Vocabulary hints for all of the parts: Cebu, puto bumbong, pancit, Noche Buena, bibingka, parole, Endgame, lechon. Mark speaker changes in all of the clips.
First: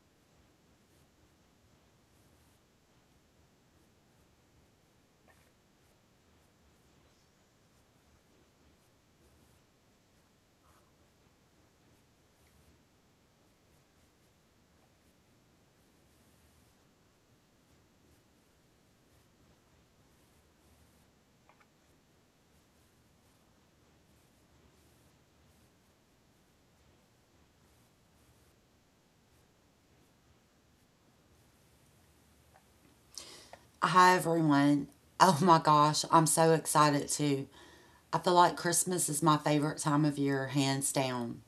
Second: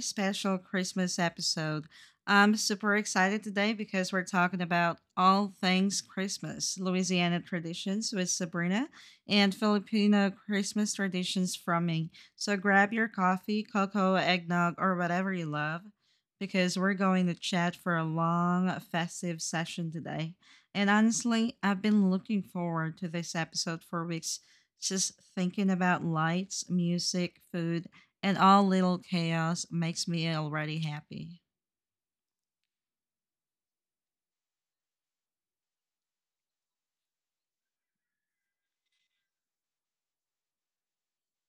Speaker 1: special Christmas episode. I'm super excited today because we're talking about all things Christmas, Louisiana traditions with Sabrina, and Filipino Christmas traditions from me. So grab your coffee, cocoa, eggnog, or whatever you love because we're going to chat for a long festive session today. And honestly, I've been looking forward to this episode for weeks just thinking about lights, music, food, and all little chaos makes me already happy.
Speaker 2: Hi, everyone. Oh my gosh, I'm so excited too. I feel like Christmas is my favorite time of year, hands down.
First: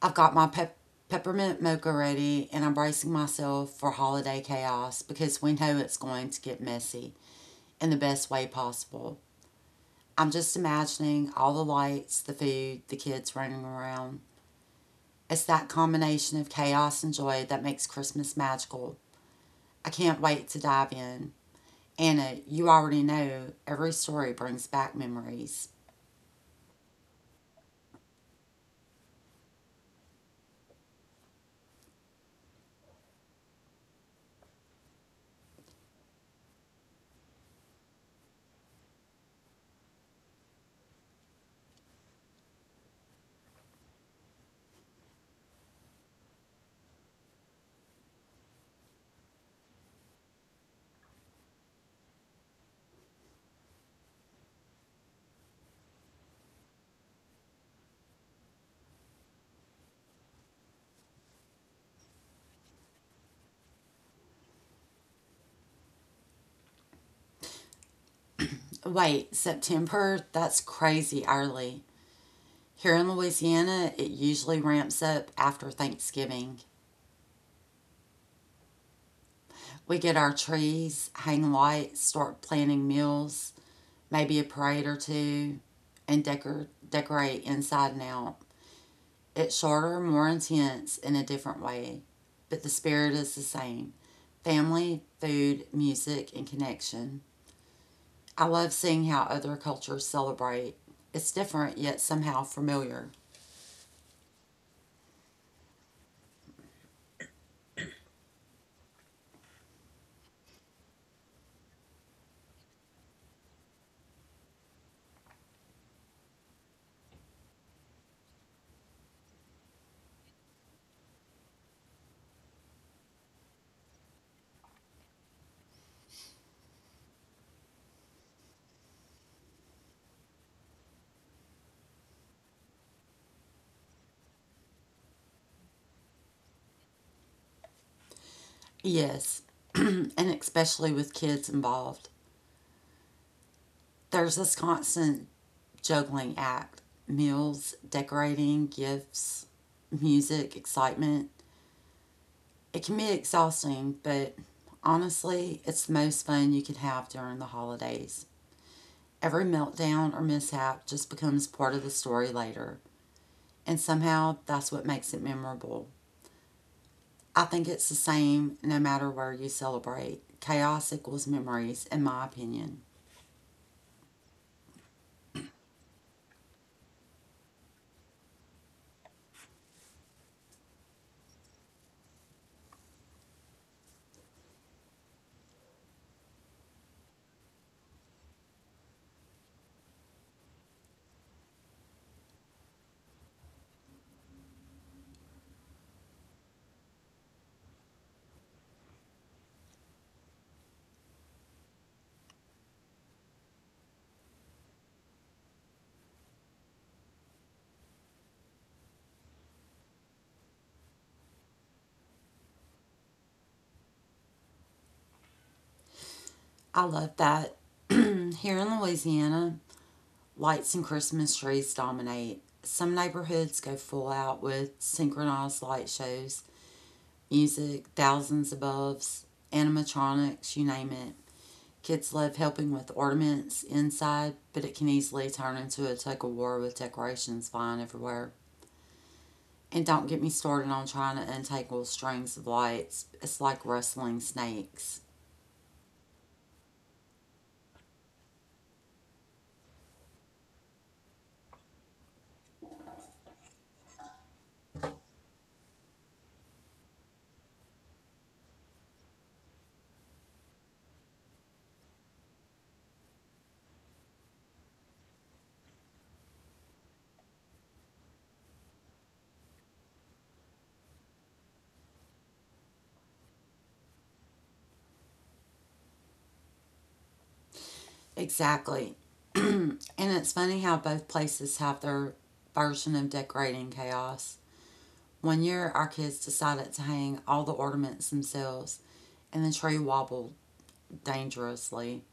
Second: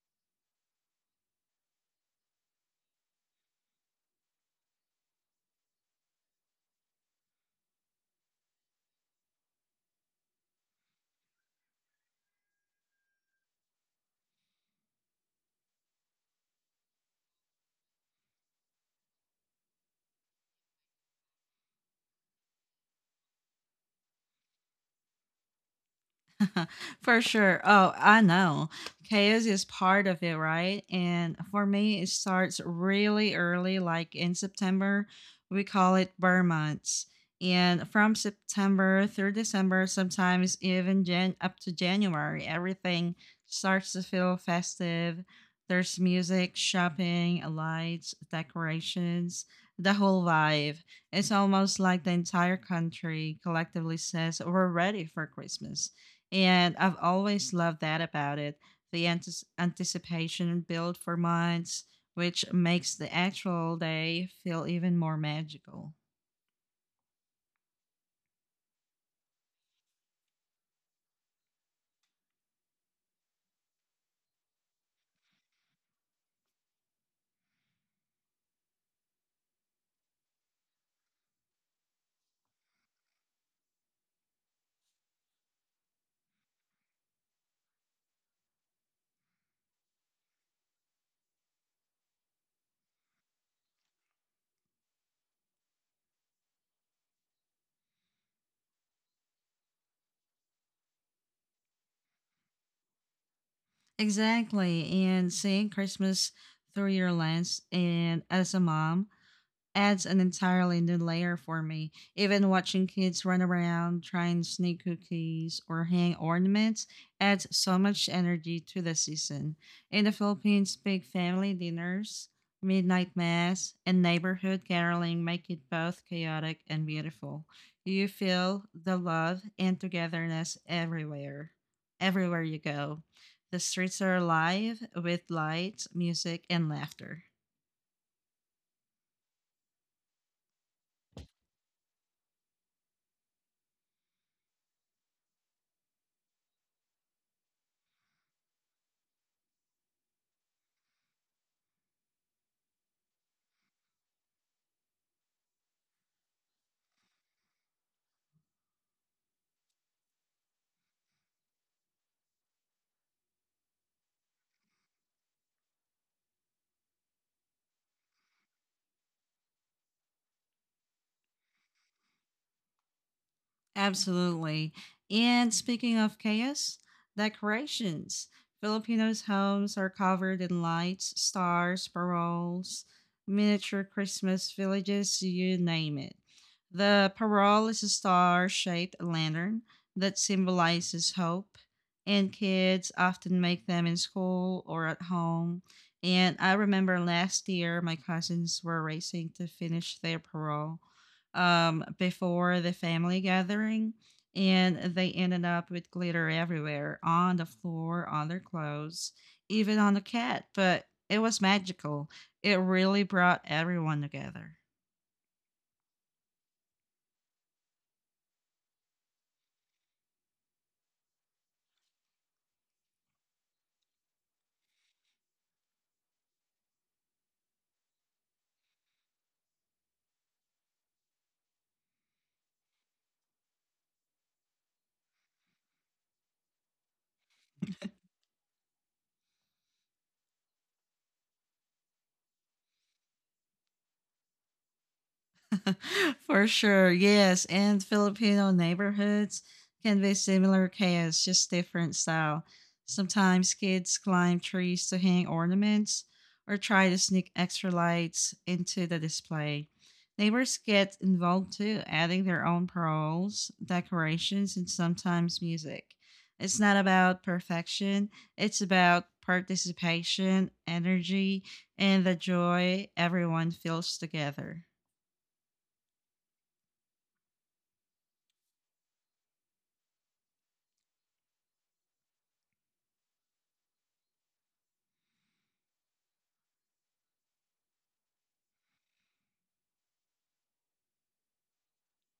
Speaker 2: I've got my peppermint mocha ready and I'm bracing myself for holiday chaos because we know it's going to get messy in the best way possible. I'm just imagining all the lights, the food, the kids running around. It's that combination of chaos and joy that makes Christmas magical. I can't wait to dive in. Anna, you already know every story brings back memories.
Speaker 1: For sure. Oh, I know. Chaos is part of it, right? And for me, it starts really early, like in September. We call it burn months. And from September through December, sometimes even up to January, everything starts to feel festive. There's music, shopping, lights, decorations, the whole vibe. It's almost like the entire country collectively says we're ready for Christmas. And I've always loved that about it. The anticipation built for months, which makes the actual day feel even more magical.
Speaker 2: Wait, September? That's crazy early. Here in Louisiana, it usually ramps up after Thanksgiving. We get our trees, hang lights, start planning meals, maybe a parade or two, and decorate inside and out. It's shorter, more intense in a different way, but the spirit is the same: family, food, music, and connection. I love seeing how other cultures celebrate. It's different yet somehow familiar.
Speaker 1: Exactly. And seeing Christmas through your lens and as a mom adds an entirely new layer for me. Even watching kids run around, try and sneak cookies, or hang ornaments adds so much energy to the season. In the Philippines, big family dinners, midnight mass, and neighborhood caroling make it both chaotic and beautiful. You feel the love and togetherness everywhere, everywhere you go. The streets are alive with lights, music, and laughter.
Speaker 2: Yes, and especially with kids involved. There's this constant juggling act: meals, decorating, gifts, music, excitement. It can be exhausting, but honestly, it's the most fun you could have during the holidays. Every meltdown or mishap just becomes part of the story later, and somehow that's what makes it memorable. I think it's the same no matter where you celebrate. Chaos equals memories, in my opinion.
Speaker 1: Absolutely. And speaking of chaos, decorations. Filipinos' homes are covered in lights, stars, paroles, miniature Christmas villages, you name it. The parole is a star shaped lantern that symbolizes hope, and kids often make them in school or at home. And I remember last year my cousins were racing to finish their parole before the family gathering, and they ended up with glitter everywhere on the floor, on their clothes, even on the cat. But it was magical. It really brought everyone together.
Speaker 2: I love that. Here in Louisiana, lights and Christmas trees dominate. Some neighborhoods go full out with synchronized light shows, music, thousands of animatronics, you name it. Kids love helping with ornaments inside, but it can easily turn into a tug of war with decorations flying everywhere. And don't get me started on trying to untangle strings of lights. It's like rustling snakes.
Speaker 1: For sure, yes. And Filipino neighborhoods can be similar chaos, just different style. Sometimes kids climb trees to hang ornaments or try to sneak extra lights into the display. Neighbors get involved too, adding their own paroles, decorations, and sometimes music. It's not about perfection, it's about participation, energy, and the joy everyone feels together.
Speaker 2: Exactly. And it's funny how both places have their version of decorating chaos. One year, our kids decided to hang all the ornaments themselves, and the tree wobbled dangerously.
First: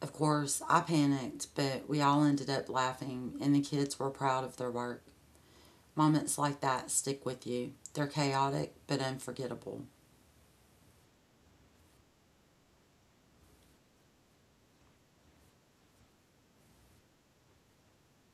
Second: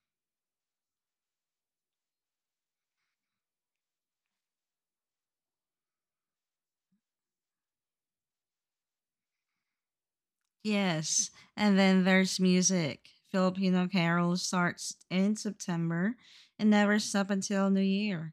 Speaker 2: Of course, I panicked, but we all ended up laughing, and the kids were proud of their work. Moments like that stick with you. They're chaotic, but unforgettable.
Speaker 1: Yes. And then there's music. Filipino Carol starts in September and never stop until New Year.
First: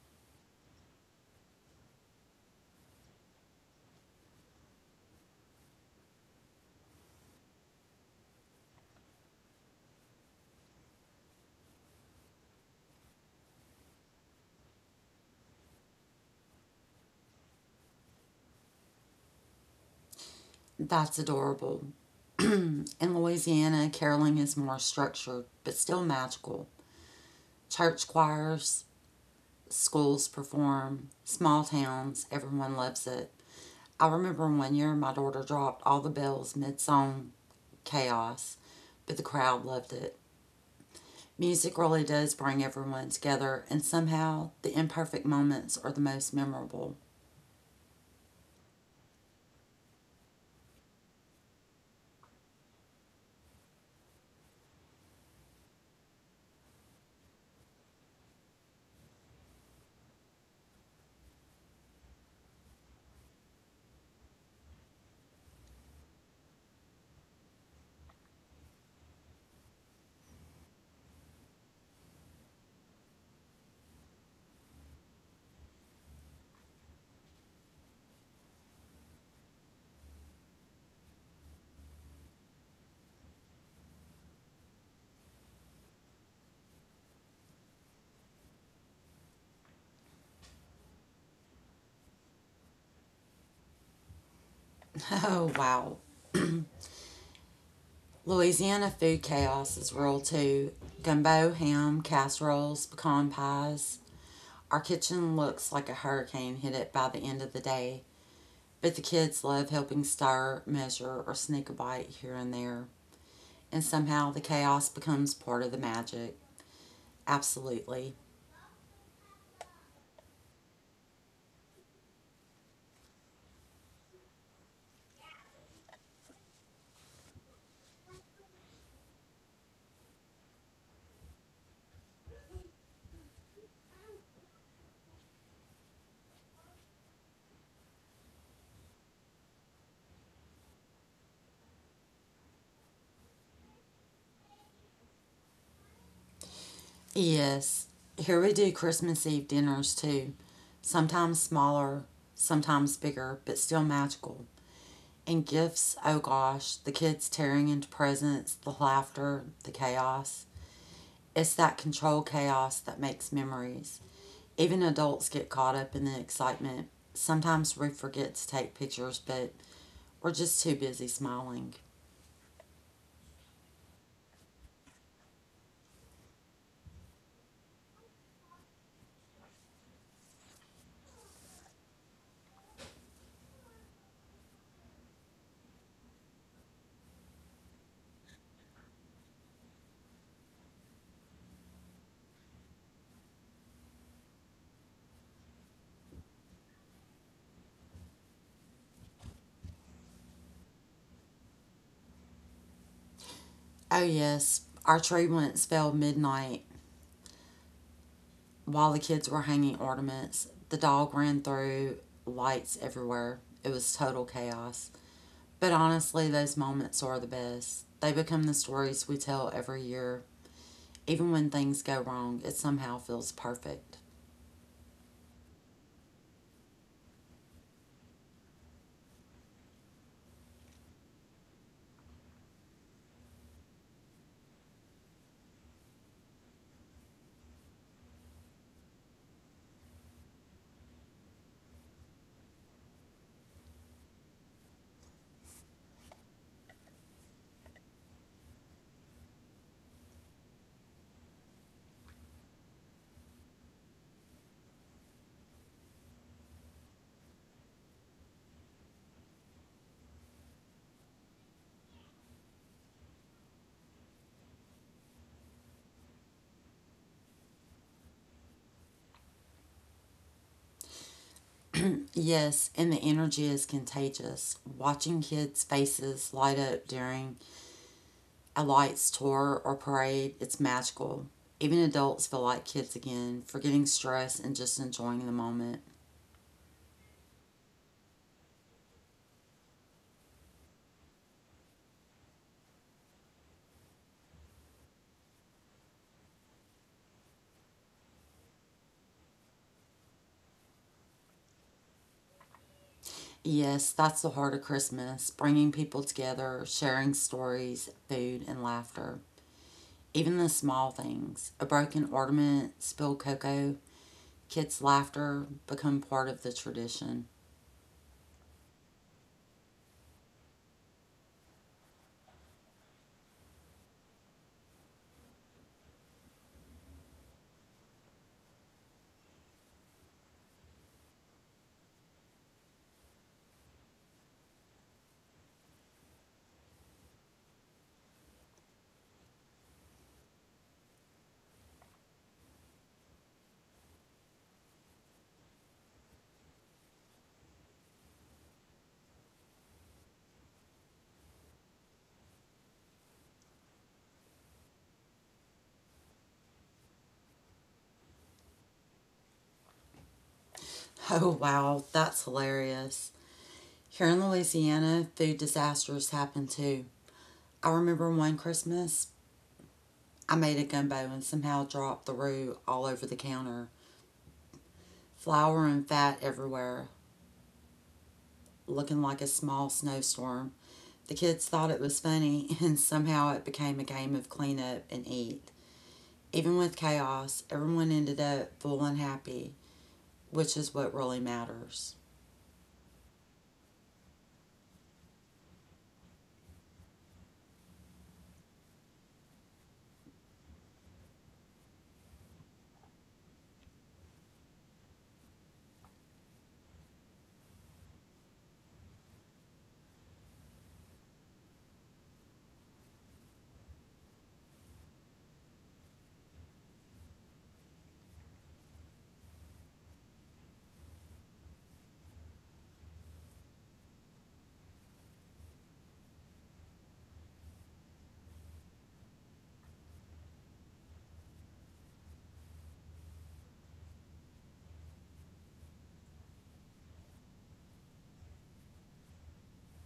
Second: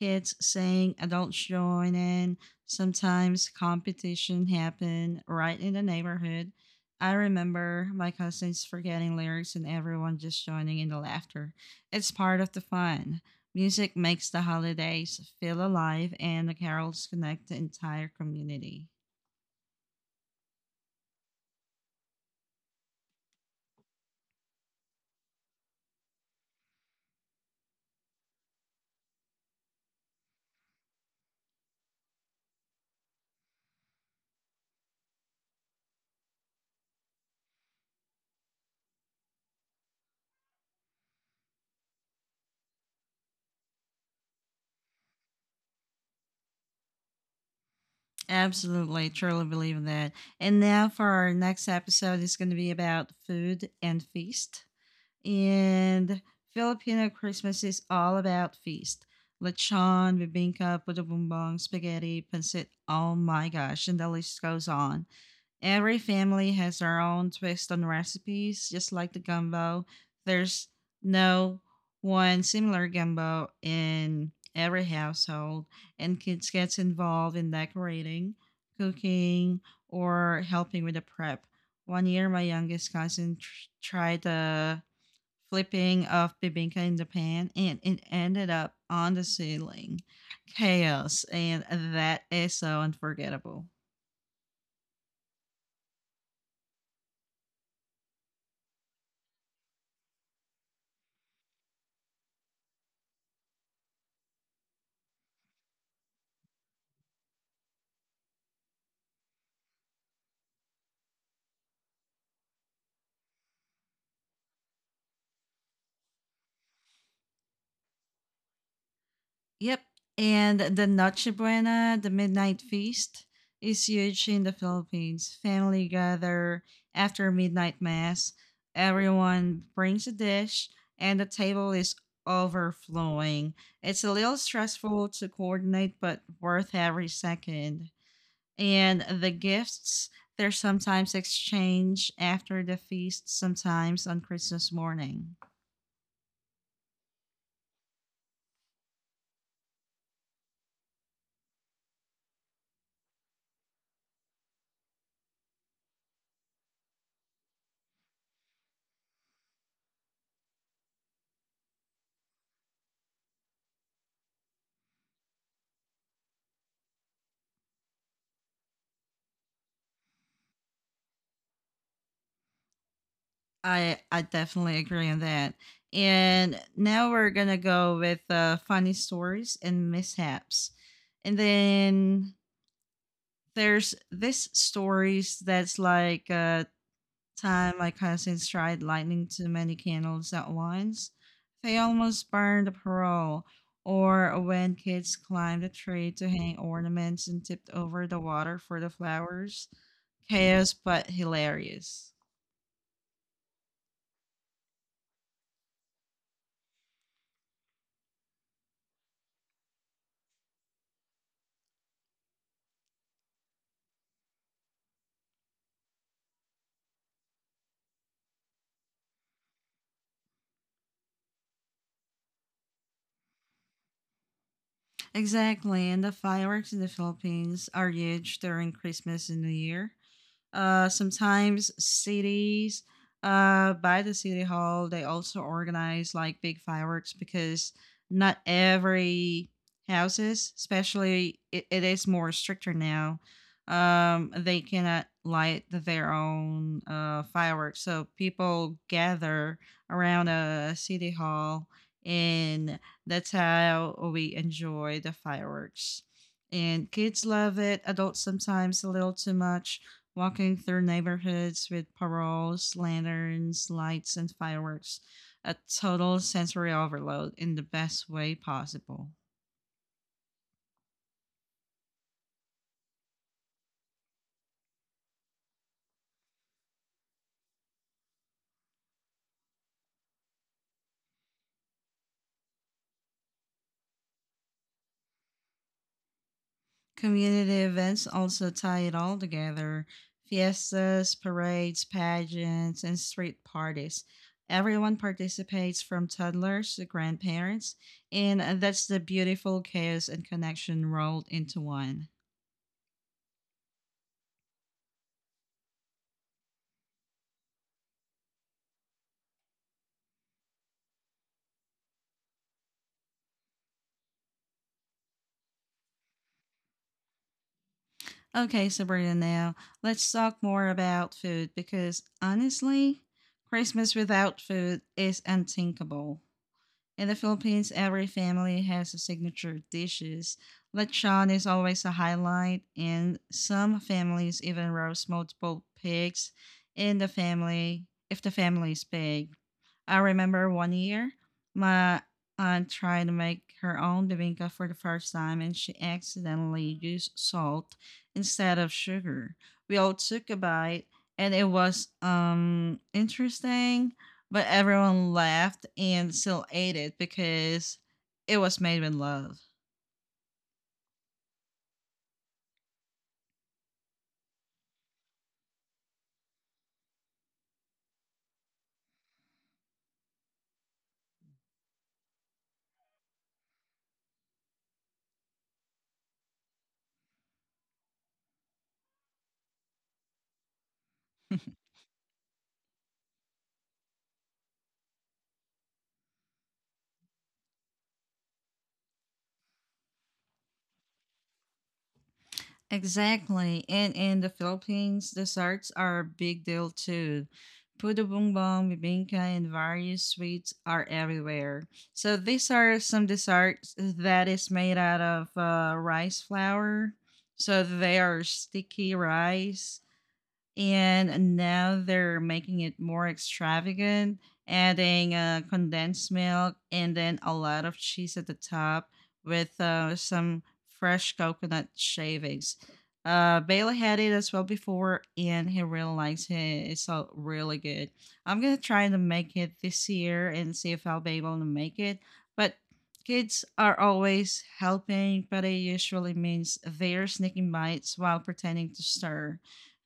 Speaker 1: Kids sing, adults join in. Sometimes competition happen right in the neighborhood. I remember my cousins forgetting lyrics and everyone just joining in the laughter. It's part of the fun. Music makes the holidays feel alive and the carols connect the entire community.
Speaker 2: That's adorable. In Louisiana, caroling is more structured, but still magical. Church choirs, schools perform, small towns, everyone loves it. I remember one year my daughter dropped all the bells mid song. Chaos, but the crowd loved it. Music really does bring everyone together, and somehow the imperfect moments are the most memorable.
Speaker 1: Absolutely, truly believe in that. And now for our next episode is going to be about food and feast. And Filipino Christmas is all about feast. Lechon, bibingka, puto bumbong, spaghetti, pancit. Oh my gosh, and the list goes on. Every family has their own twist on recipes, just like the gumbo. There's no one similar gumbo in every household, and kids gets involved in decorating, cooking, or helping with the prep. One year, my youngest cousin tried the flipping of bibinka in the pan, and it ended up on the ceiling. Chaos, and that is so unforgettable.
Speaker 2: Oh, wow. Louisiana food chaos is real too. Gumbo, ham, casseroles, pecan pies. Our kitchen looks like a hurricane hit it by the end of the day, but the kids love helping stir, measure, or sneak a bite here and there. And somehow the chaos becomes part of the magic. Absolutely.
Speaker 1: Yep. And the Noche Buena, the midnight feast, is huge in the Philippines. Family gather after midnight mass. Everyone brings a dish, and the table is overflowing. It's a little stressful to coordinate, but worth every second. And the gifts, they're sometimes exchanged after the feast, sometimes on Christmas morning.
Speaker 2: Yes. Here we do Christmas Eve dinners too. Sometimes smaller, sometimes bigger, but still magical. And gifts, oh gosh, the kids tearing into presents, the laughter, the chaos. It's that controlled chaos that makes memories. Even adults get caught up in the excitement. Sometimes we forget to take pictures, but we're just too busy smiling.
Speaker 1: I definitely agree on that. And now we're gonna go with funny stories and mishaps, and then there's this stories that's like time my cousins tried lighting too many candles at once. They almost burned a pearl, or when kids climbed a tree to hang ornaments and tipped over the water for the flowers. Chaos, but hilarious.
Speaker 2: Oh, yes, our tree once fell midnight while the kids were hanging ornaments. The dog ran through, lights everywhere. It was total chaos. But honestly, those moments are the best. They become the stories we tell every year. Even when things go wrong, it somehow feels perfect.
Speaker 1: Exactly. And the fireworks in the Philippines are huge during Christmas and New Year. Sometimes cities, by the city hall, they also organize like big fireworks because not every houses, especially it is more stricter now. They cannot light their own fireworks, so people gather around a city hall, and that's how we enjoy the fireworks and kids love it adults sometimes a little too much walking through neighborhoods with paroles, lanterns, lights, and fireworks. A total sensory overload in the best way possible.
Speaker 2: Yes, and the energy is contagious. Watching kids' faces light up during a lights tour or parade, it's magical. Even adults feel like kids again, forgetting stress and just enjoying the moment.
Speaker 1: Community events also tie it all together fiestas, parades, pageants, and street parties. Everyone participates from toddlers to grandparents, and that's the beautiful chaos and connection rolled into one.
Speaker 2: Yes, that's the heart of Christmas: bringing people together, sharing stories, food, and laughter. Even the small things: a broken ornament, spilled cocoa, kids' laughter become part of the tradition.
Speaker 1: Okay, Sabrina, now let's talk more about food because honestly, Christmas without food is unthinkable. In the Philippines, every family has a signature dishes. Lechon is always a highlight, and some families even roast multiple pigs in the family if the family is big. I remember one year, my aunt tried to make her own bibinca for the first time and she accidentally used salt instead of sugar. We all took a bite and it was interesting, but everyone laughed and still ate it because it was made with love.
Speaker 2: Oh, wow, that's hilarious. Here in Louisiana, food disasters happen too. I remember one Christmas, I made a gumbo and somehow dropped the roux all over the counter. Flour and fat everywhere, looking like a small snowstorm. The kids thought it was funny, and somehow it became a game of clean up and eat. Even with chaos, everyone ended up full and happy, which is what really matters.
Speaker 1: Exactly. And in the Philippines, desserts are a big deal too. Puto bumbong, bibingka, and various sweets are everywhere. So these are some desserts that is made out of rice flour. So they are sticky rice and now they're making it more extravagant, adding condensed milk and then a lot of cheese at the top with some fresh coconut shavings. Bailey had it as well before, and he really likes it. It's all really good. I'm gonna try to make it this year and see if I'll be able to make it. But kids are always helping, but it usually means they're sneaking bites while pretending to stir.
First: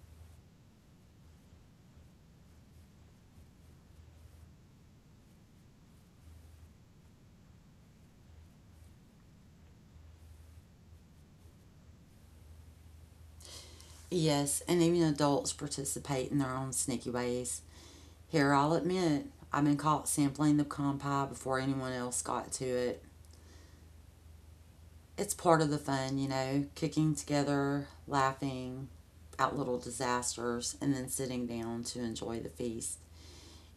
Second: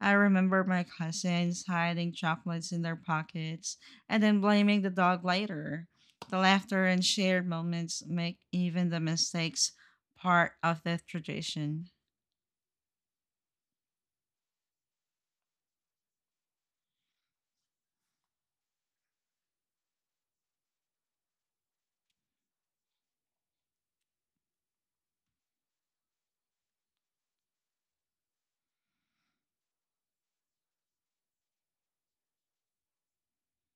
Speaker 1: I remember my cousins hiding chocolates in their pockets and then blaming the dog later. The laughter and shared moments make even the mistakes part of the tradition.
Speaker 2: Yes, and even adults participate in their own sneaky ways. Here, I'll admit, I've been caught sampling the pecan pie before anyone else got to it. It's part of the fun, you know, kicking together, laughing at little disasters, and then sitting down to enjoy the feast.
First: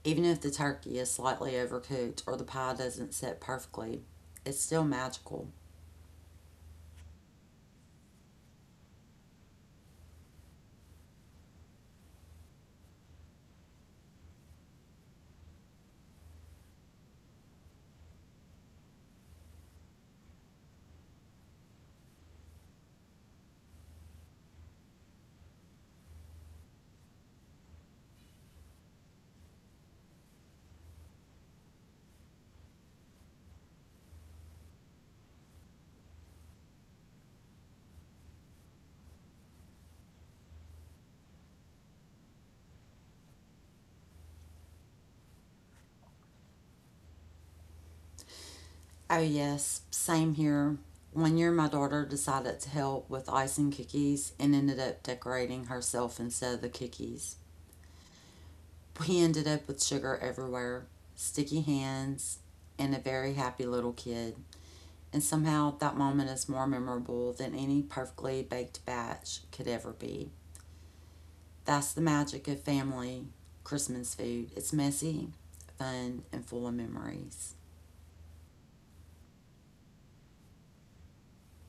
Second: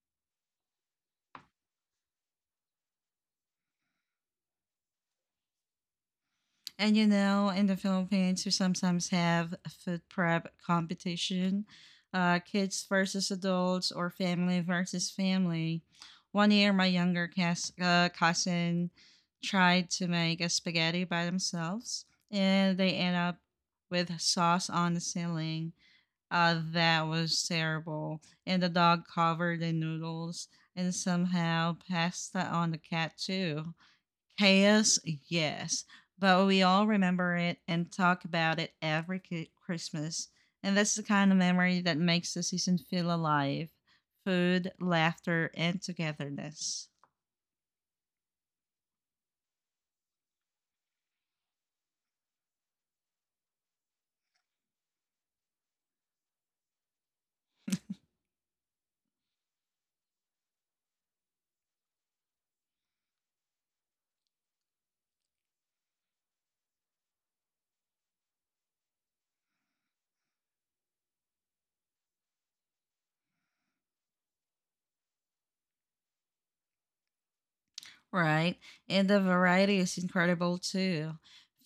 Speaker 2: Even if the turkey is slightly overcooked or the pie doesn't sit perfectly, it's still magical.
Speaker 1: And you know, in the Philippines, we sometimes have a food prep competition, kids versus adults or family versus family. One year, my younger cousin tried to make a spaghetti by themselves, and they end up with sauce on the ceiling. That was terrible. And the dog covered in noodles and somehow pasta on the cat too. Chaos, yes, but we all remember it and talk about it every Christmas. And that's the kind of memory that makes the season feel alive food, laughter, and togetherness.
Speaker 2: Oh, yes, same here. One year, my daughter decided to help with icing cookies and ended up decorating herself instead of the cookies. We ended up with sugar everywhere, sticky hands, and a very happy little kid. And somehow that moment is more memorable than any perfectly baked batch could ever be. That's the magic of family Christmas food. It's messy, fun, and full of memories.
Speaker 1: Right. And the variety is incredible too.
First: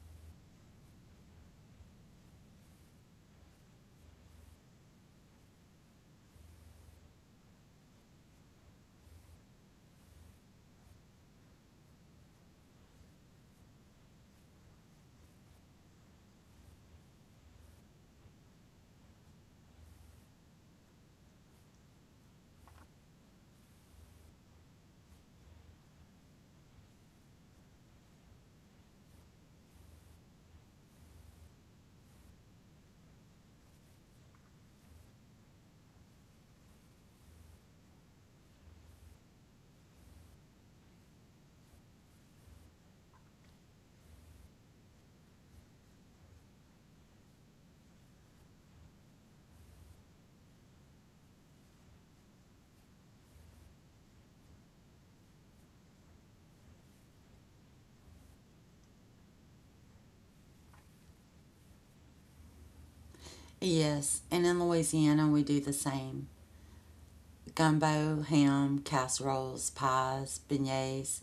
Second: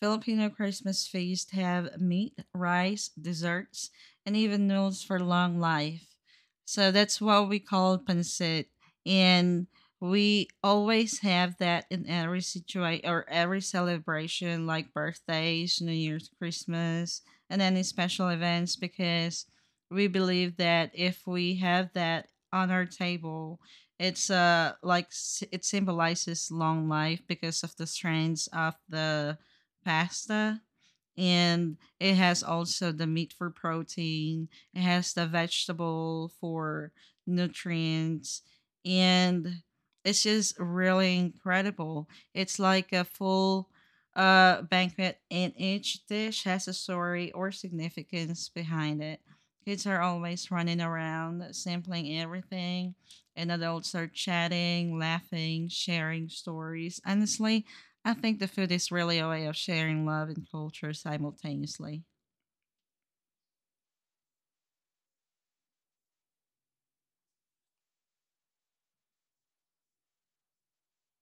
Speaker 1: Filipino Christmas feasts have meat, rice, desserts, and even meals for long life. So that's what we call pancit. And we always have that in every situation or every celebration, like birthdays, New Year's, Christmas, and any special events, because we believe that if we have that on our table, it's like it symbolizes long life because of the strands of the pasta, and it has also the meat for protein. It has the vegetable for nutrients, and it's just really incredible. It's like a full banquet, and each dish has a story or significance behind it kids are always running around sampling everything and adults are chatting, laughing, sharing stories. Honestly, I think the food is really a way of sharing love and culture simultaneously.
Speaker 2: Yes, and in Louisiana we do the same. Gumbo, ham, casseroles, pies, beignets,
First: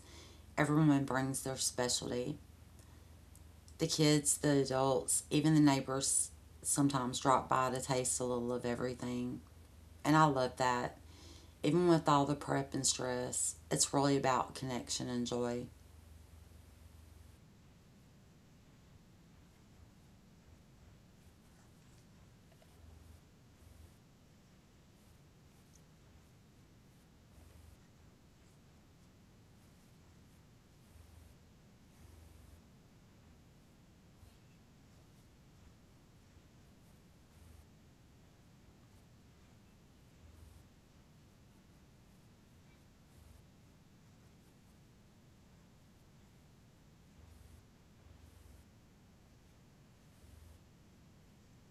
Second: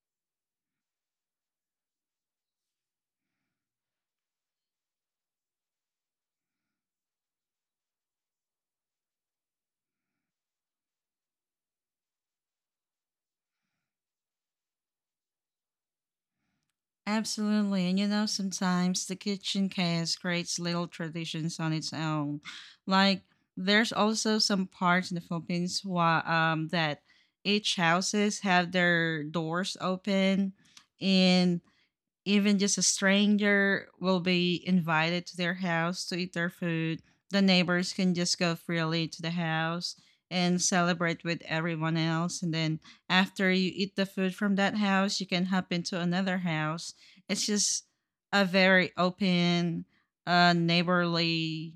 Speaker 2: everyone brings their specialty: the kids, the adults, even the neighbors sometimes drop by to taste a little of everything. And I love that. Even with all the prep and stress, it's really about connection and joy.
Speaker 1: Absolutely, and you know, sometimes the kitchen chaos creates little traditions on its own. Like, there's also some parts in the Philippines that each houses have their doors open and even just a stranger will be invited to their house to eat their food. The neighbors can just go freely to the house and celebrate with everyone else. And then after you eat the food from that house, you can hop into another house. It's just a very open, neighborly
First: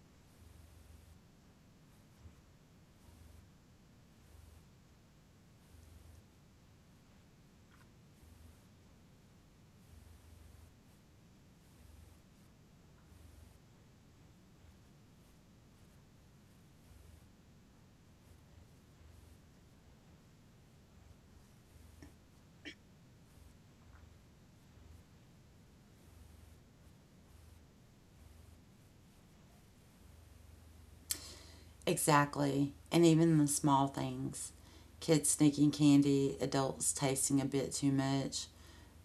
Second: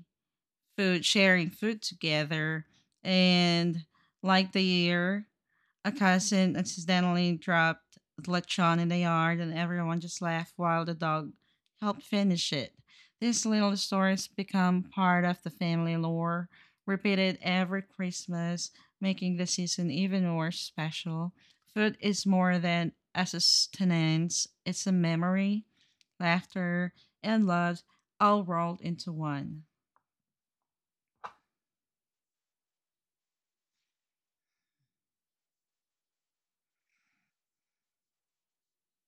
Speaker 1: food, sharing food together. And like the year. A cousin accidentally dropped lechon in the yard, and everyone just laughed while the dog helped finish it. These little stories become part of the family lore, repeated every Christmas, making the season even more special. Food is more than a sustenance, it's a memory, laughter, and love all rolled into one.
Speaker 2: Exactly. And even the small things: kids sneaking candy, adults tasting a bit too much,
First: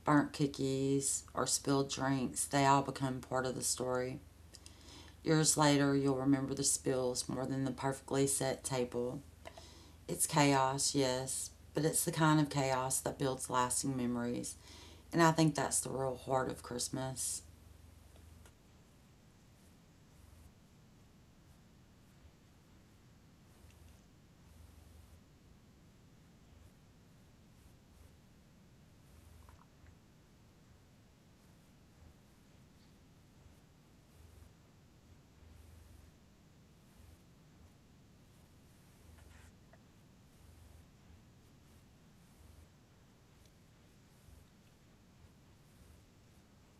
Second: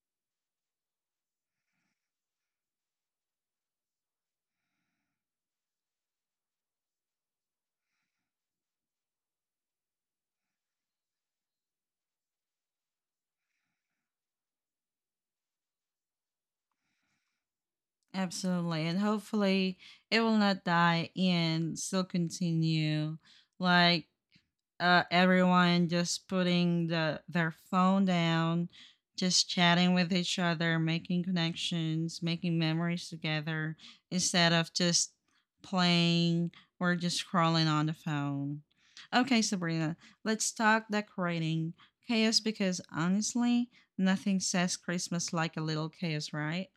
Speaker 2: burnt cookies, or spilled drinks, they all become part of the story. Years later, you'll remember the spills more than the perfectly set table. It's chaos, yes, but it's the kind of chaos that builds lasting memories. And I think that's the real heart of Christmas.
Speaker 1: Absolutely. And hopefully it will not die and still continue. Like everyone just putting their phone down, just chatting with each other, making connections, making memories together instead of just playing or just scrolling on the phone. Okay, Sabrina, let's talk decorating. Chaos because honestly, nothing says Christmas like a little chaos, right?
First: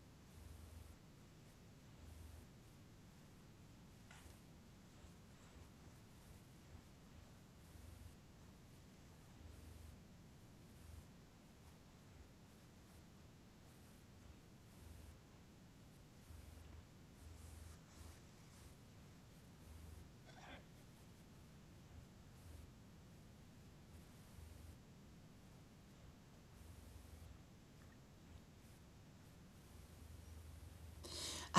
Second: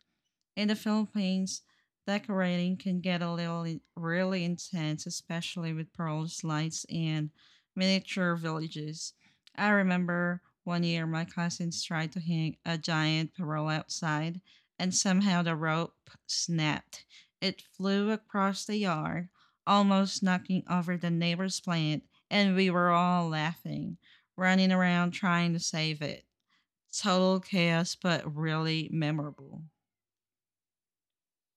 Speaker 1: In the Philippines, decorating can get a little really intense, especially with pearls, lights, and miniature villages. I remember one year my cousins tried to hang a giant pearl outside, and somehow the rope snapped. It flew across the yard, almost knocking over the neighbor's plant, and we were all laughing, running around trying to save it. Total chaos, but really memorable.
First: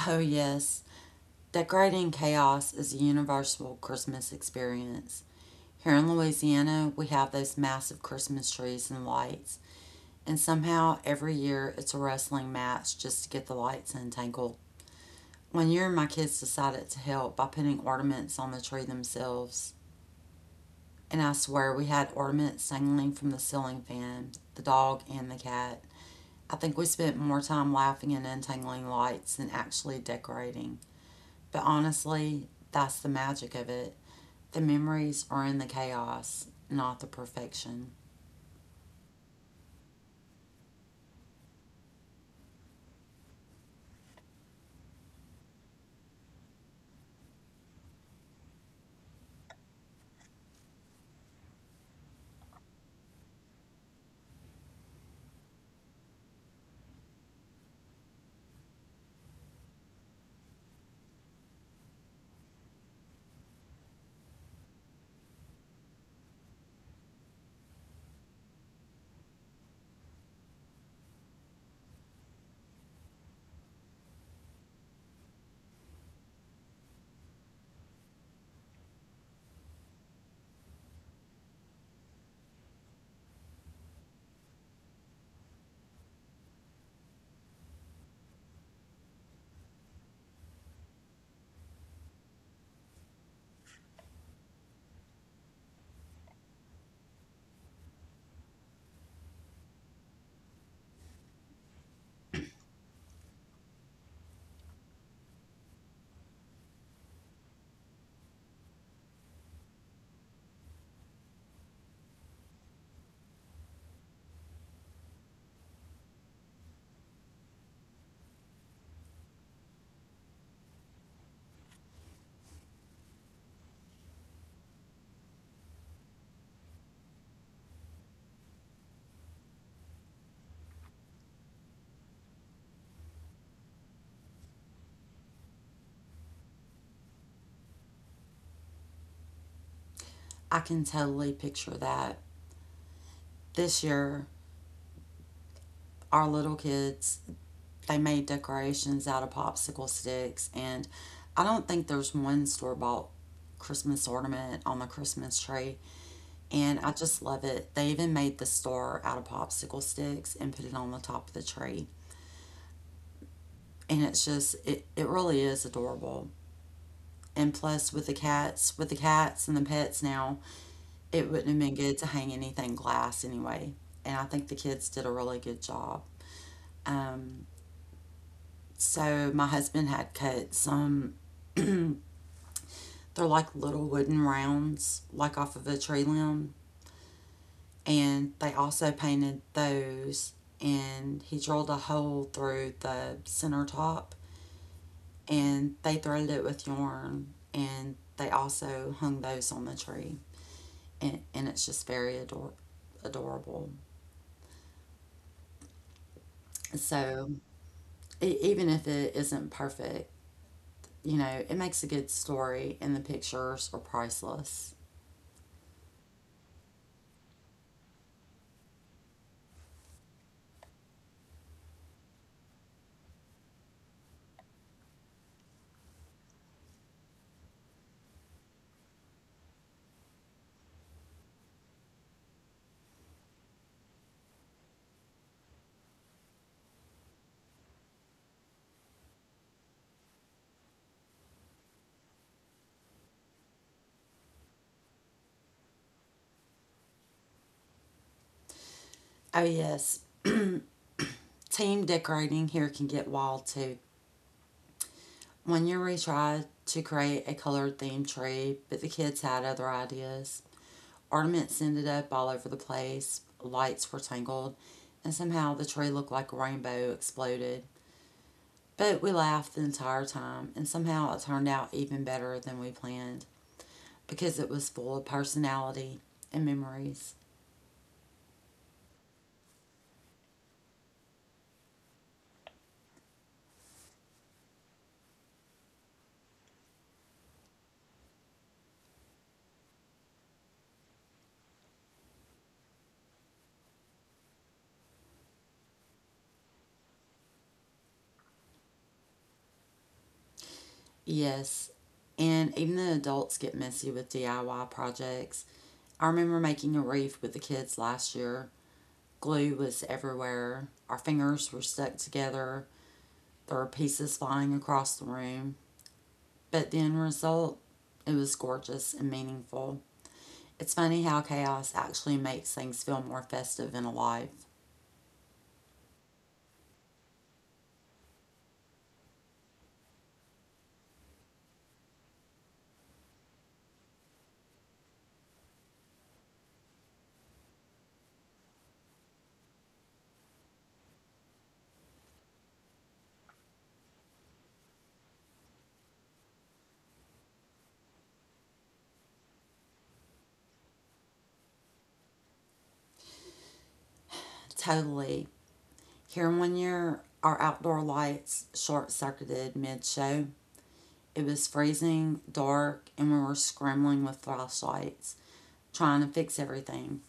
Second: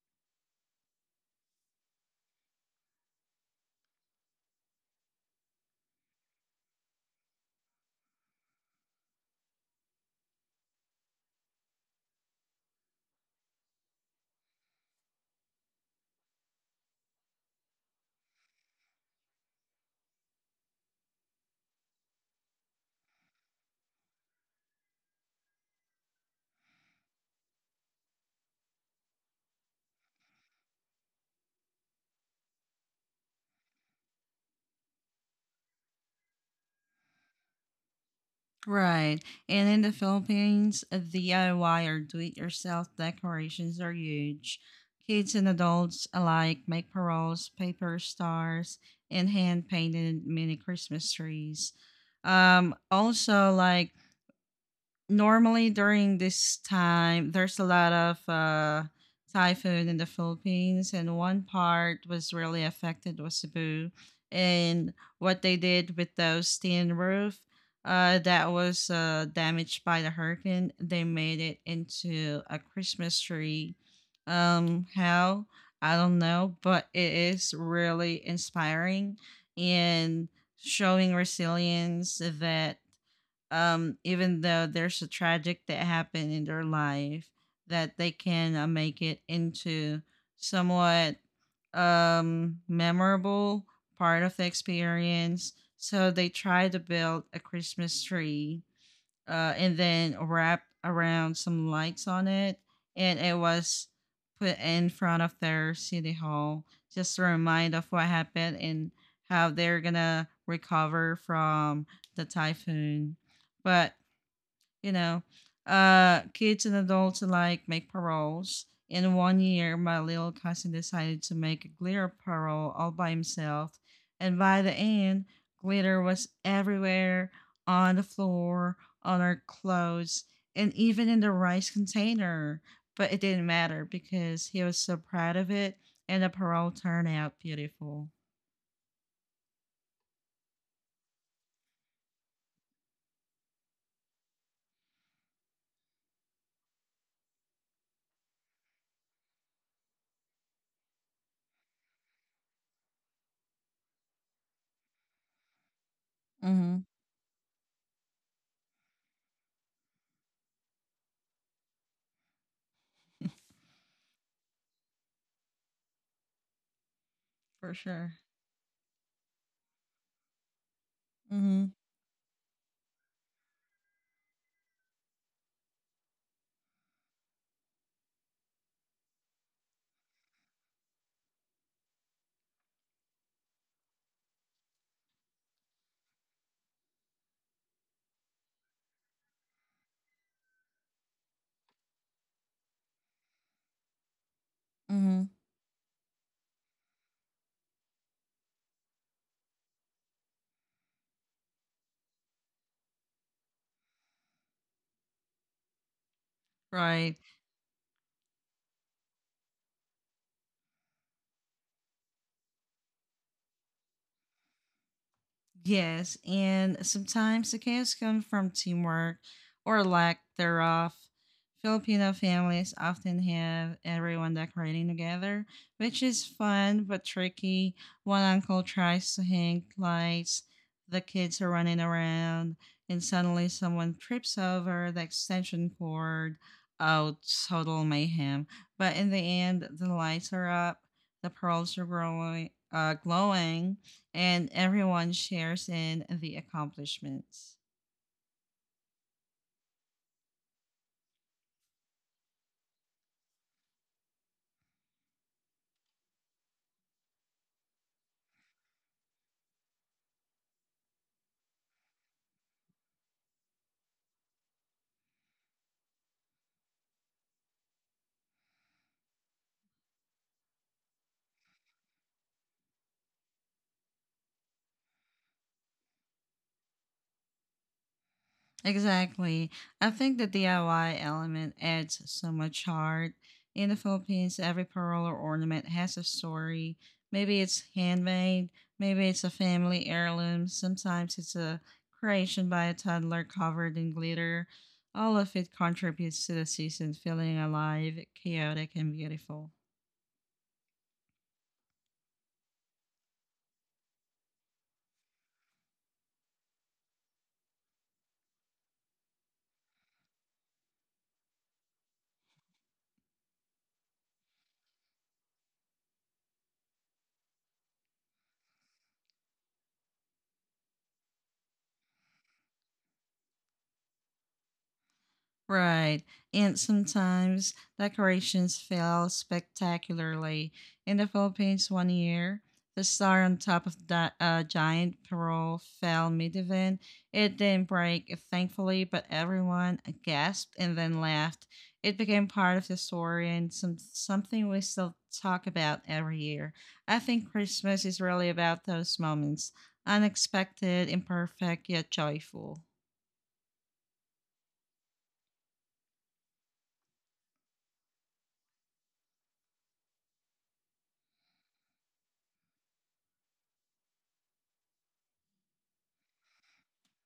Speaker 2: Oh, yes, decorating chaos is a universal Christmas experience. Here in Louisiana, we have those massive Christmas trees and lights, and somehow every year it's a wrestling match just to get the lights untangled. One year, my kids decided to help by putting ornaments on the tree themselves. And I swear we had ornaments dangling from the ceiling fan, the dog and the cat. I think we spent more time laughing and untangling lights than actually decorating. But honestly, that's the magic of it. The memories are in the chaos, not the perfection.
Speaker 1: Right. And in the Philippines, DIY or do it yourself decorations are huge. Kids and adults alike make paroles, paper stars, and hand painted mini Christmas trees. Also, like normally during this time there's a lot of typhoon in the philippines and one part was really affected was cebu and what they did with those tin roof that was damaged by the hurricane they made it into a christmas tree how I don't know, but it is really inspiring and showing resilience that, even though there's a tragic that happened in their life, that they can make it into somewhat, memorable part of the experience. So they try to build a Christmas tree, and then wrap around some lights on it, and it was put in front of their city hall just a reminder of what happened and how they're gonna recover from the typhoon. But you know, kids and adults alike make paroles. In one year, my little cousin decided to make a glitter parole all by himself, and by the end, glitter was everywhere on the floor, on our clothes, and even in the rice container. But it didn't matter because he was so proud of it, and the parole turned out beautiful.
Speaker 2: I can totally picture that. This year, our little kids, they made decorations out of popsicle sticks, and I don't think there's one store bought Christmas ornament on the Christmas tree,
Speaker 1: Mm-hmm,
Speaker 2: and I just love it. They even made the star out of popsicle sticks and put it on the top of the tree. And it's just it really is adorable. And
Speaker 1: for
Speaker 2: plus with
Speaker 1: sure.
Speaker 2: the cats, with the cats and the pets now, it wouldn't have
Speaker 1: Mm-hmm,
Speaker 2: been good to hang anything glass anyway. And I think the kids did a really good job. Um so my husband had cut some they're like little wooden rounds like off of a tree limb, and they also painted those, and he drilled a hole through the center top,
Speaker 1: mm-hmm.
Speaker 2: and they threaded it with yarn, and they also hung those on the tree. And it's just very adorable.
Speaker 1: Right.
Speaker 2: So e even if it isn't perfect, you know, it makes a good story and the pictures are priceless.
Speaker 1: Yes, and sometimes the chaos comes from teamwork or lack thereof. Filipino families often have everyone decorating together, which is fun but tricky. One uncle tries to hang lights, the kids are running around, and suddenly someone trips over the extension cord. Oh, total mayhem. But in the end, the lights are up, the pearls are growing, glowing, and everyone shares in the accomplishments.
Speaker 2: Oh yes, team decorating here can get wild too. One year we tried to create a colored themed tree, but the kids had other ideas. Ornaments ended up all over the place, lights were tangled, and somehow the tree looked like a rainbow exploded. But we laughed the entire time, and somehow it turned out even better than we planned because it was full of personality and memories.
Speaker 1: Exactly. I think the DIY element adds so much heart. In the Philippines, every pearl or ornament has a story. Maybe it's handmade, maybe it's a family heirloom, sometimes it's a creation by a toddler covered in glitter. All of it contributes to the season feeling alive, chaotic, and beautiful.
Speaker 2: Yes, and even the adults get messy with DIY projects. I remember making a wreath with the kids last year. Glue was everywhere. Our fingers were stuck together. There were pieces flying across the room. But the end result, it was gorgeous and meaningful. It's funny how chaos actually makes things feel more festive and alive.
Speaker 1: Right. And sometimes decorations fail spectacularly. In the Philippines one year, the star on top of that giant parole fell mid-event. It didn't break, thankfully, but everyone gasped and then laughed. It became part of the story and something we still talk about every year. I think Christmas is really about those moments, unexpected, imperfect, yet joyful.
Speaker 2: Totally. Here one year, our outdoor lights short circuited mid show. It was freezing, dark, and we were scrambling with flashlights, trying to fix everything.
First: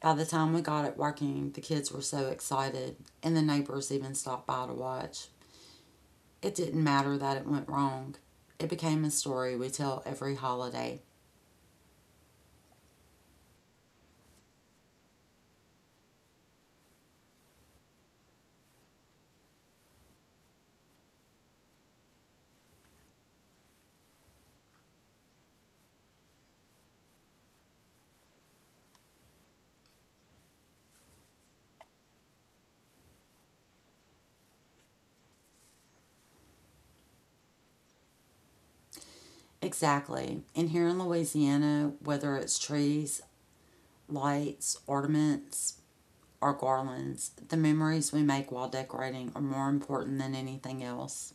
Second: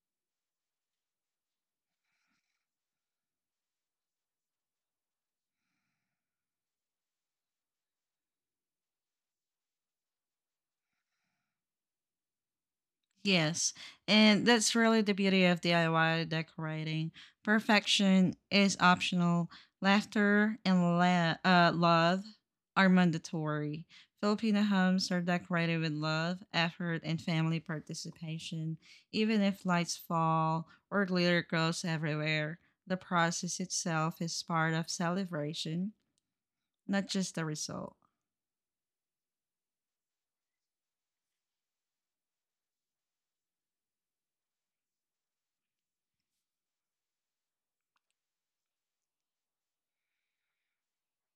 Speaker 2: By the time we got it working, the kids were so excited, and the neighbors even stopped by to watch. It didn't matter that it went wrong. It became a story we tell every holiday.
Speaker 1: Yes, and that's really the beauty of DIY decorating. Perfection is optional. Laughter and love are mandatory. Filipino homes are decorated with love, effort, and family participation. Even if lights fall or glitter goes everywhere, the process itself is part of celebration, not just the result.
Speaker 2: Exactly. And here in Louisiana, whether it's trees, lights, ornaments, or garlands, the memories we make while decorating are more important than anything else.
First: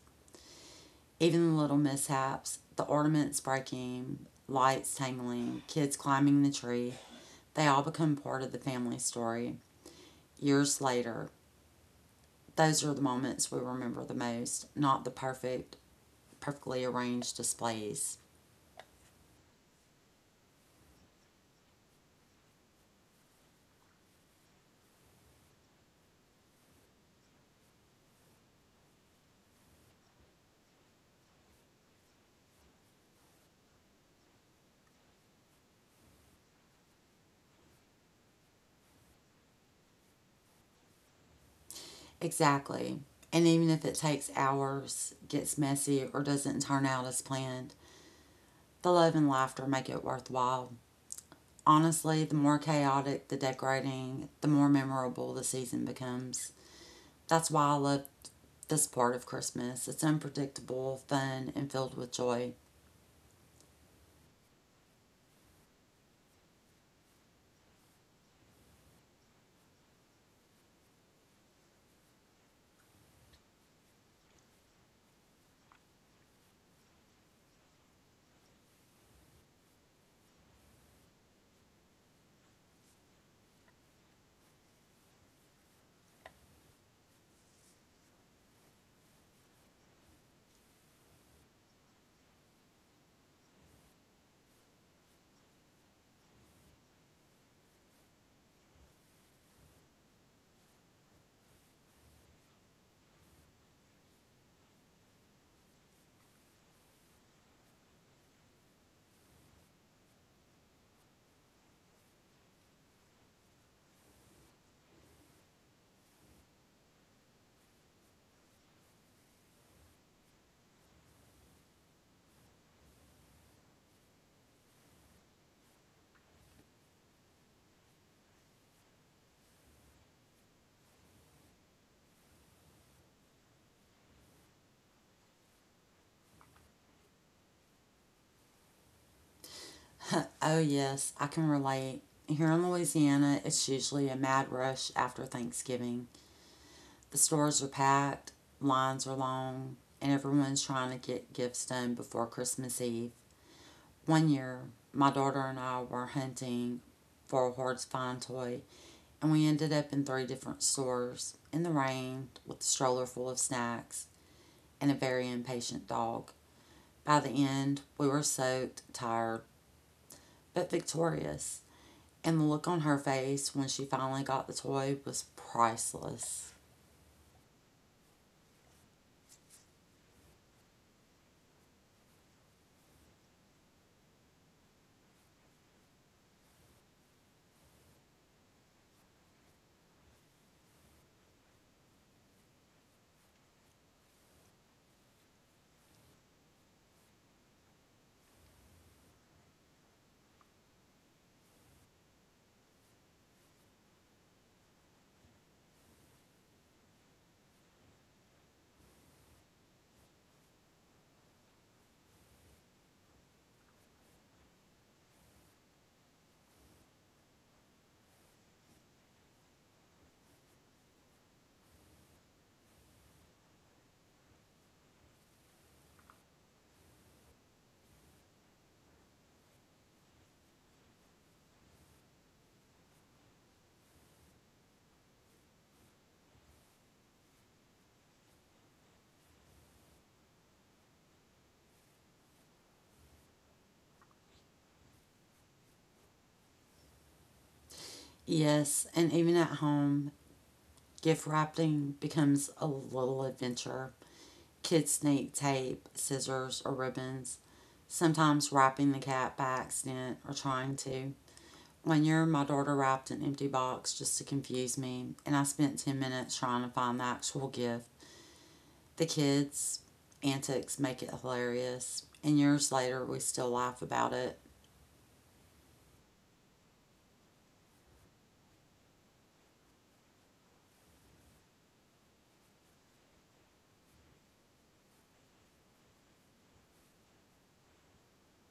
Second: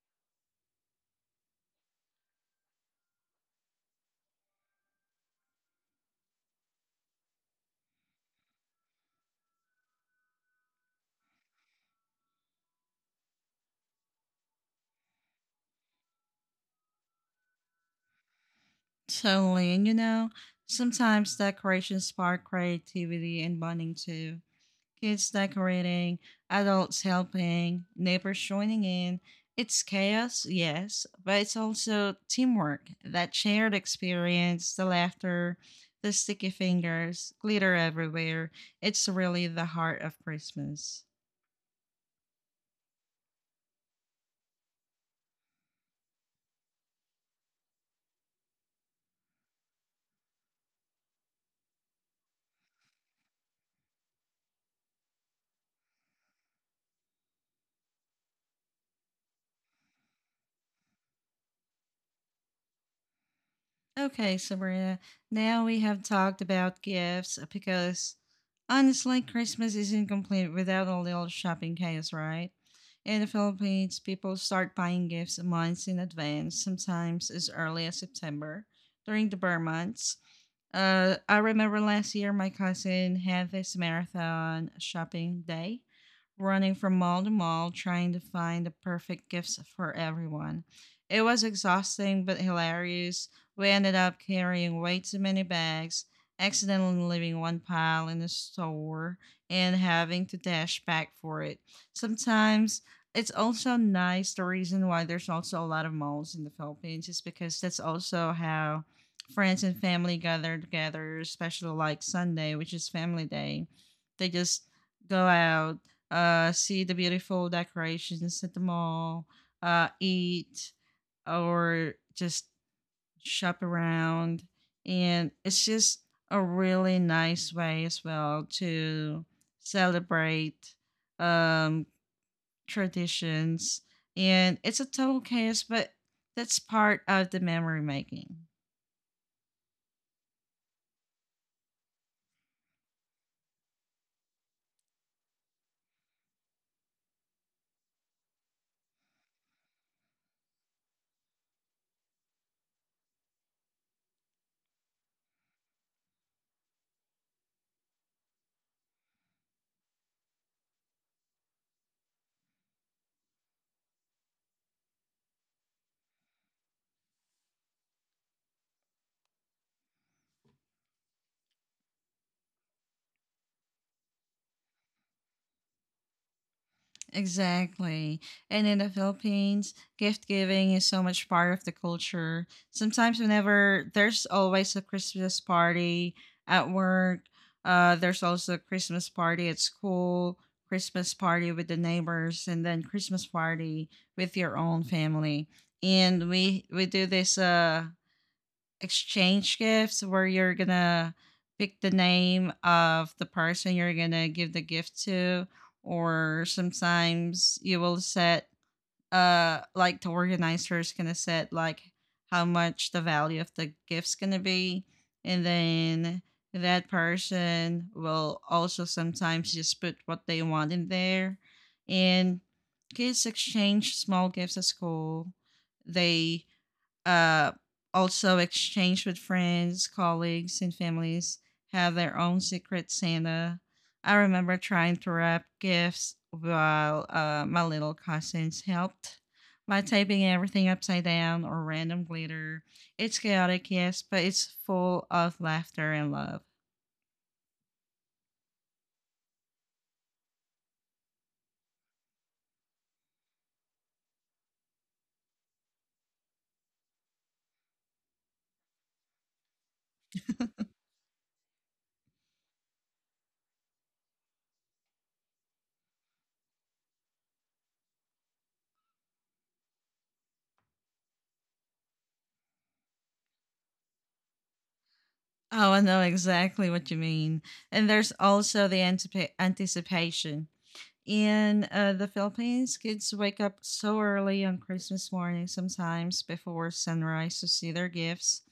Speaker 2: Even the little mishaps, the ornaments breaking, lights tangling, kids climbing the tree, they all become part of the family story. Years later, those are the moments we remember the most, not the perfect, perfectly arranged displays.
Speaker 1: Totally, and you know, sometimes decorations spark creativity and bonding too, kids decorating, adults helping, neighbors joining in. It's chaos, yes, but it's also teamwork, that shared experience, the laughter, the sticky fingers, glitter everywhere. It's really the heart of Christmas.
Speaker 2: Exactly. And even if it takes hours, gets messy, or doesn't turn out as planned, the love and laughter make it worthwhile. Honestly, the more chaotic the decorating, the more memorable the season becomes. That's why I love this part of Christmas. It's unpredictable, fun, and filled with joy.
Speaker 1: Okay, Sabrina. Now we have talked about gifts, because honestly, Christmas isn't complete without a little shopping chaos, right? In the Philippines, people start buying gifts months in advance, sometimes as early as September during the burr months. I remember last year my cousin had this marathon shopping day running from mall to mall trying to find the perfect gifts for everyone. It was exhausting but hilarious. We ended up carrying way too many bags, accidentally leaving one pile in the store, and having to dash back for it. Sometimes it's also nice. The reason why there's also a lot of malls in the Philippines is because that's also how friends and family gather together, especially like Sunday, which is family day. They just go out, see the beautiful decorations at the mall, eat, or just shop around. And it's just a really nice way as well to celebrate, um, traditions. And it's a total chaos, but that's part of the memory making.
Speaker 2: Oh, yes, I can relate. Here in Louisiana, it's usually a mad rush after Thanksgiving. The stores are packed, lines are long, and everyone's trying to get gifts done before Christmas Eve. One year, my daughter and I were hunting for a hard to find toy, and we ended up in three different stores in the rain with a stroller full of snacks and a very impatient dog. By the end, we were soaked, tired, but victorious, and the look on her face when she finally got the toy was priceless.
Speaker 1: Exactly. And in the Philippines, gift giving is so much part of the culture. Sometimes, whenever there's always a Christmas party at work, there's also a Christmas party at school, Christmas party with the neighbors, and then Christmas party with your own family. And we do this exchange gifts where you're gonna pick the name of the person you're gonna give the gift to, or sometimes you will set like the organizer is gonna set like how much the value of the gift's gonna be, and then that person will also sometimes just put what they want in there. And kids exchange small gifts at school, they uh, also exchanged with friends, colleagues, and families have their own secret Santa. I remember trying to wrap gifts while my little cousins helped by taping everything upside down or random glitter. It's chaotic, yes, but it's full of laughter and love.
Speaker 2: Yes, and even at home, gift wrapping becomes a little adventure. Kids need tape, scissors, or ribbons, sometimes wrapping the cat by accident or trying to. One year, my daughter wrapped an empty box just to confuse me, and I spent 10 minutes trying to find the actual gift. The kids' antics make it hilarious, and years later, we still laugh about it.
Speaker 1: Oh, I know exactly what you mean. And there's also the anticipation. In the Philippines, kids wake up so early on Christmas morning, sometimes before sunrise, to see their gifts.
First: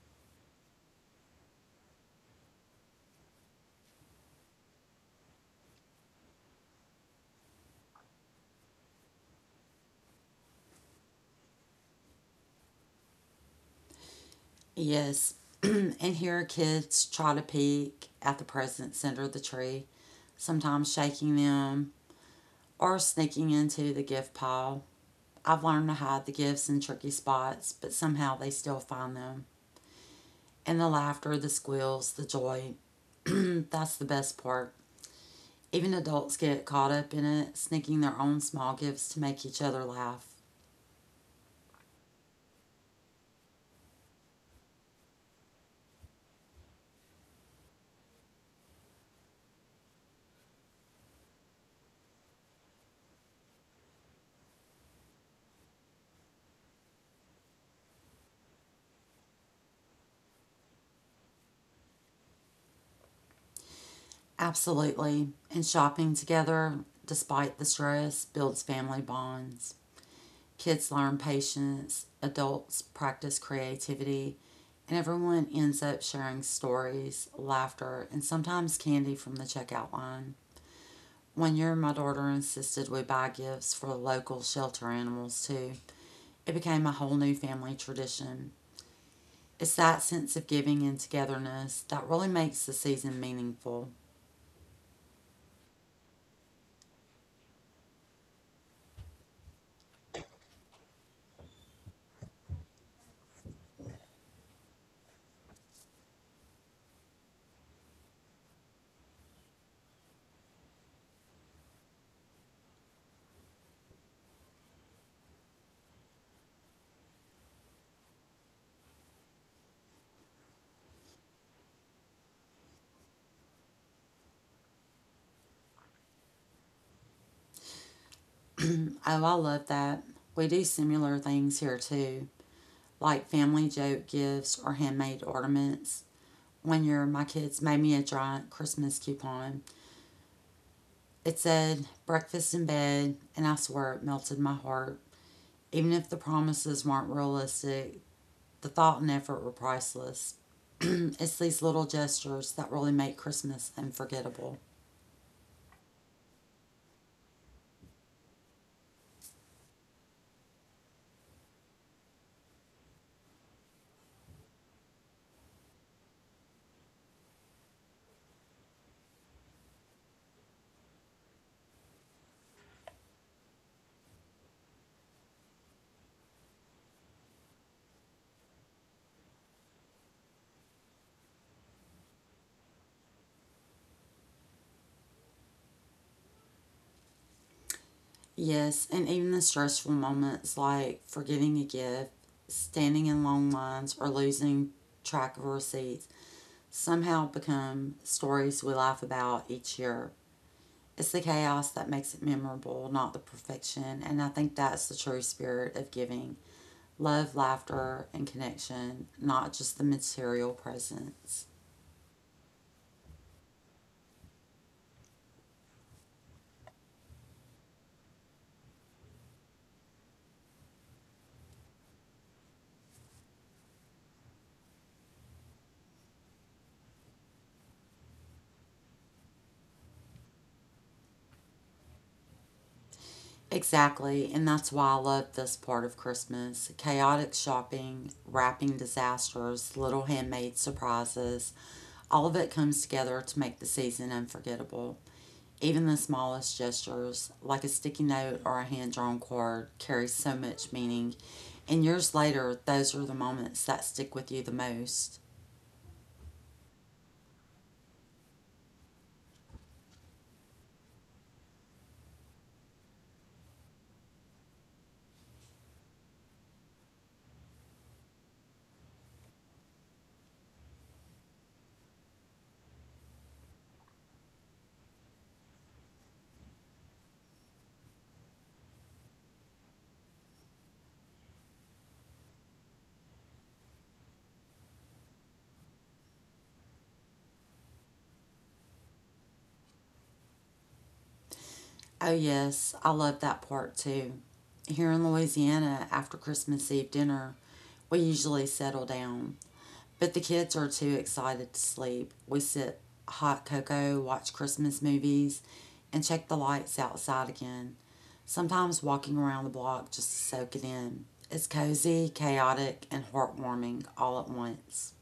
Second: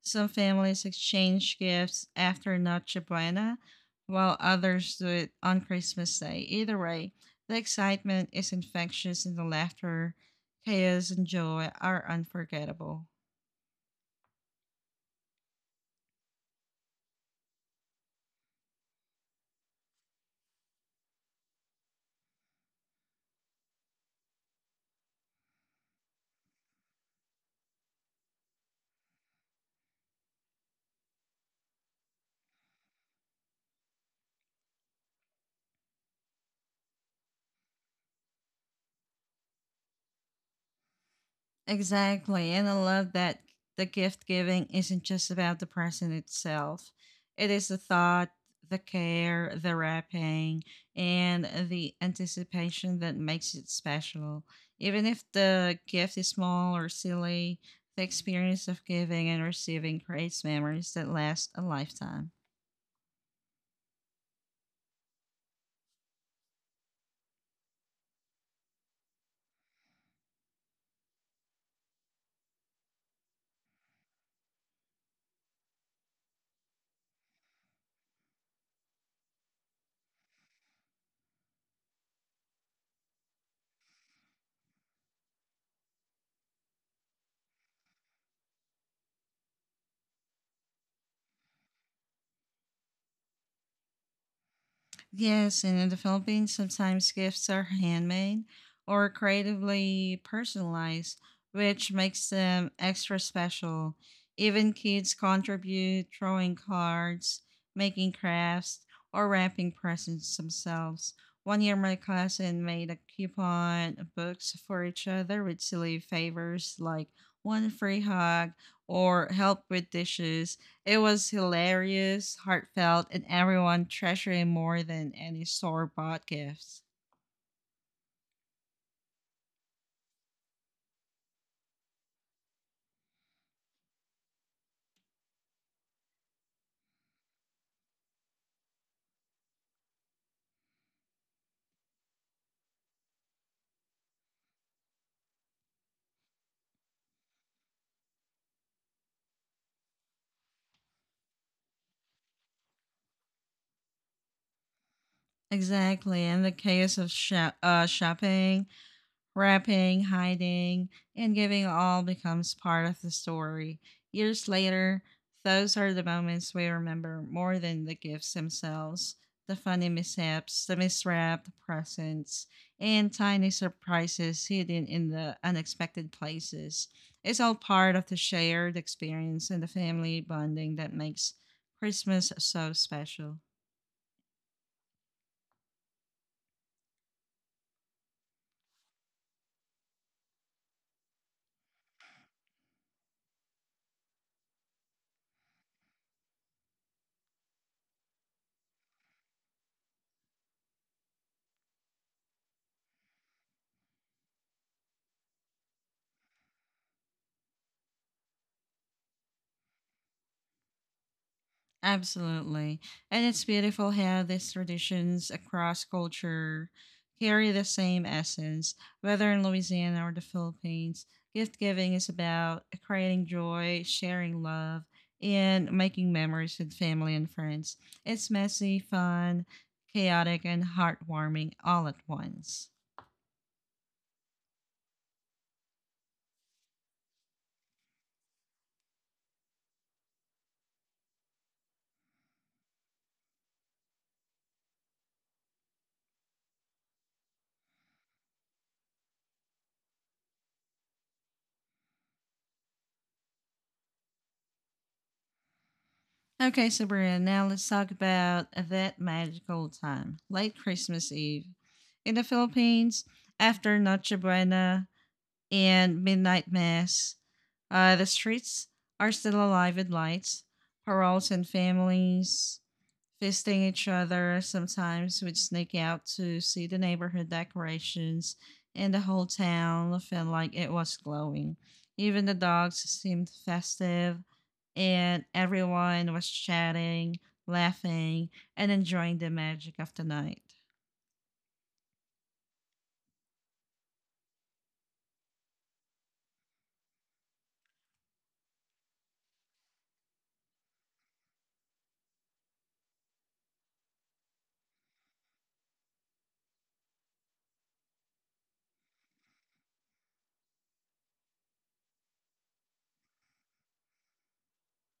Speaker 1: Some families exchange gifts after Noche Buena, while others do it on Christmas Day. Either way, the excitement is infectious, and the laughter, chaos, and joy are unforgettable.
Speaker 2: Yes, and here kids try to peek at the presents under the tree, sometimes shaking them or sneaking into the gift pile. I've learned to hide the gifts in tricky spots, but somehow they still find them. And the laughter, the squeals, the joy, that's the best part. Even adults get caught up in it, sneaking their own small gifts to make each other laugh.
Speaker 1: Exactly. And I love that the gift giving isn't just about the present itself, it is the thought, the care, the wrapping, and the anticipation that makes it special. Even if the gift is small or silly, the experience of giving and receiving creates memories that last a lifetime.
Speaker 2: Absolutely. And shopping together, despite the stress, builds family bonds. Kids learn patience, adults practice creativity, and everyone ends up sharing stories, laughter, and sometimes candy from the checkout line. One year, my daughter insisted we buy gifts for local shelter animals too. It became a whole new family tradition. It's that sense of giving and togetherness that really makes the season meaningful.
Speaker 1: Yes, and in the Philippines, sometimes gifts are handmade or creatively personalized, which makes them extra special. Even kids contribute, drawing cards, making crafts, or wrapping presents themselves. One year, my cousin made a coupon books for each other with silly favors like one free hug or help with dishes. It was hilarious, heartfelt, and everyone treasured it more than any store bought gifts.
Speaker 2: Oh, I love that. We do similar things here too, like family joke gifts or handmade ornaments. One year, my kids made me a giant Christmas coupon. It said, breakfast in bed, and I swear it melted my heart. Even if the promises weren't realistic, the thought and effort were priceless. It's these little gestures that really make Christmas unforgettable.
Speaker 1: Exactly, and the chaos of shopping, wrapping, hiding, and giving all becomes part of the story. Years later, those are the moments we remember more than the gifts themselves, the funny mishaps, the miswrapped presents, and tiny surprises hidden in the unexpected places. It's all part of the shared experience and the family bonding that makes Christmas so special.
Speaker 2: Yes, and even the stressful moments, like forgetting a gift, standing in long lines, or losing track of receipts, somehow become stories we laugh about each year. It's the chaos that makes it memorable, not the perfection, and I think that's the true spirit of giving: love, laughter, and connection, not just the material presence.
Speaker 1: Absolutely. And it's beautiful how these traditions across culture carry the same essence, whether in Louisiana or the Philippines. Gift giving is about creating joy, sharing love, and making memories with family and friends. It's messy, fun, chaotic, and heartwarming all at once.
Speaker 2: Exactly, and that's why I love this part of Christmas. Chaotic shopping, wrapping disasters, little handmade surprises, all of it comes together to make the season unforgettable. Even the smallest gestures, like a sticky note or a hand drawn card, carry so much meaning, and years later, those are the moments that stick with you the most.
Speaker 1: Okay, Sabrina, now let's talk about that magical time, late Christmas Eve. In the Philippines, after Noche Buena, and midnight mass. The streets are still alive with lights, paroles, and families fisting each other. Sometimes we'd sneak out to see the neighborhood decorations, and the whole town felt like it was glowing. Even the dogs seemed festive, and everyone was chatting, laughing, and enjoying the magic of the night.
Speaker 2: Oh, yes, I love that part too. Here in Louisiana, after Christmas Eve dinner, we usually settle down, but the kids are too excited to sleep. We sip hot cocoa, watch Christmas movies, and check the lights outside again, sometimes walking around the block just to soak it in. It's cozy, chaotic, and heartwarming all at once.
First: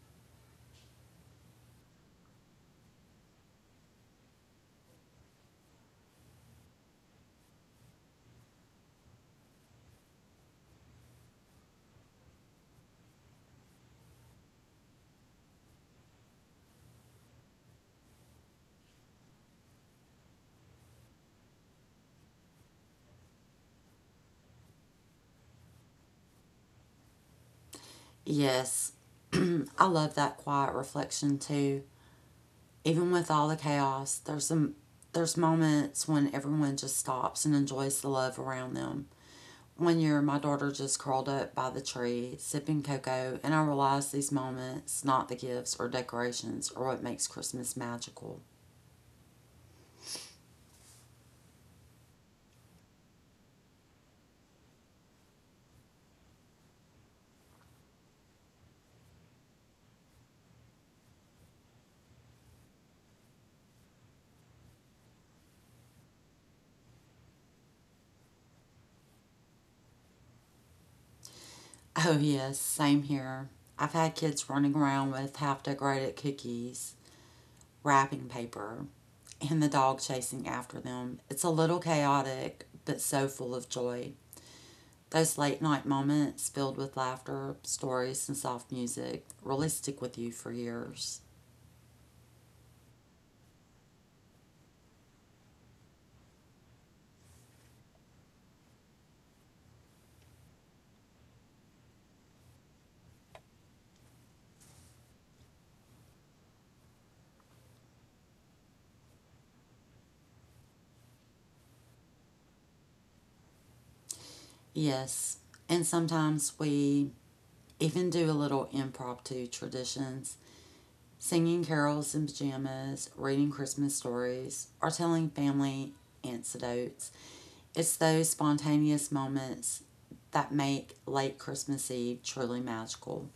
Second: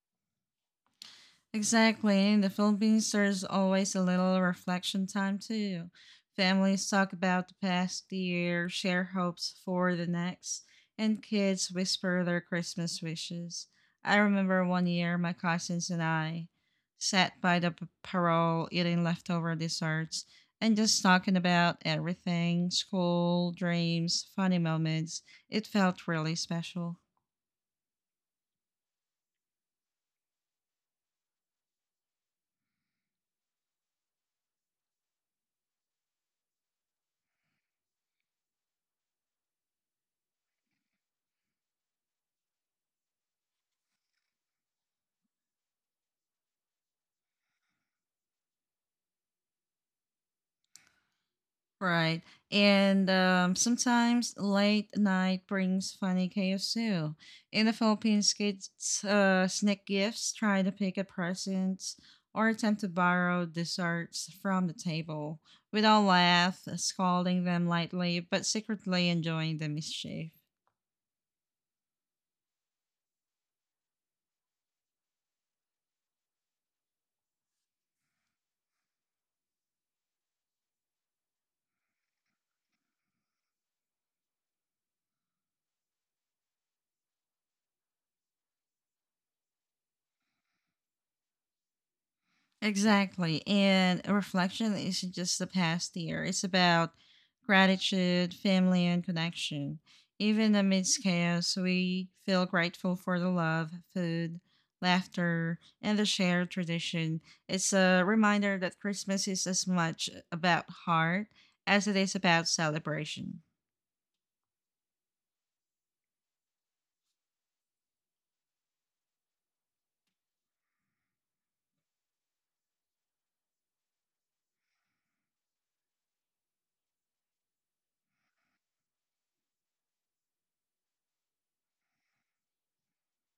Speaker 1: Exactly. In the Philippines, there's always a little reflection time too. Families talk about the past year, share hopes for the next, and kids whisper their Christmas wishes. I remember one year my cousins and I sat by the parole eating leftover desserts and just talking about everything, school, dreams, funny moments. It felt really special.
Speaker 2: Yes, I love that quiet reflection too. Even with all the chaos, there's moments when everyone just stops and enjoys the love around them. One year, my daughter just curled up by the tree, sipping cocoa, and I realized these moments, not the gifts or decorations, are what makes Christmas magical.
Speaker 1: Right. And sometimes late night brings funny chaos too. In the Philippines, kids sneak gifts, try to pick at presents, or attempt to borrow desserts from the table. We'd all laugh, scolding them lightly, but secretly enjoying the mischief.
Speaker 2: Oh, yes, same here. I've had kids running around with half decorated cookies, wrapping paper, and the dog chasing after them. It's a little chaotic, but so full of joy. Those late night moments filled with laughter, stories, and soft music really stick with you for years.
Speaker 1: Exactly. And reflection isn't just the past year, it's about gratitude, family, and connection. Even amidst chaos, we feel grateful for the love, food, laughter, and the shared tradition. It's a reminder that Christmas is as much about heart as it is about celebration.
Speaker 2: Yes, and sometimes we Even do a little impromptu traditions, singing carols in pajamas, reading Christmas stories, or telling family anecdotes. It's those spontaneous moments that make late Christmas Eve truly magical.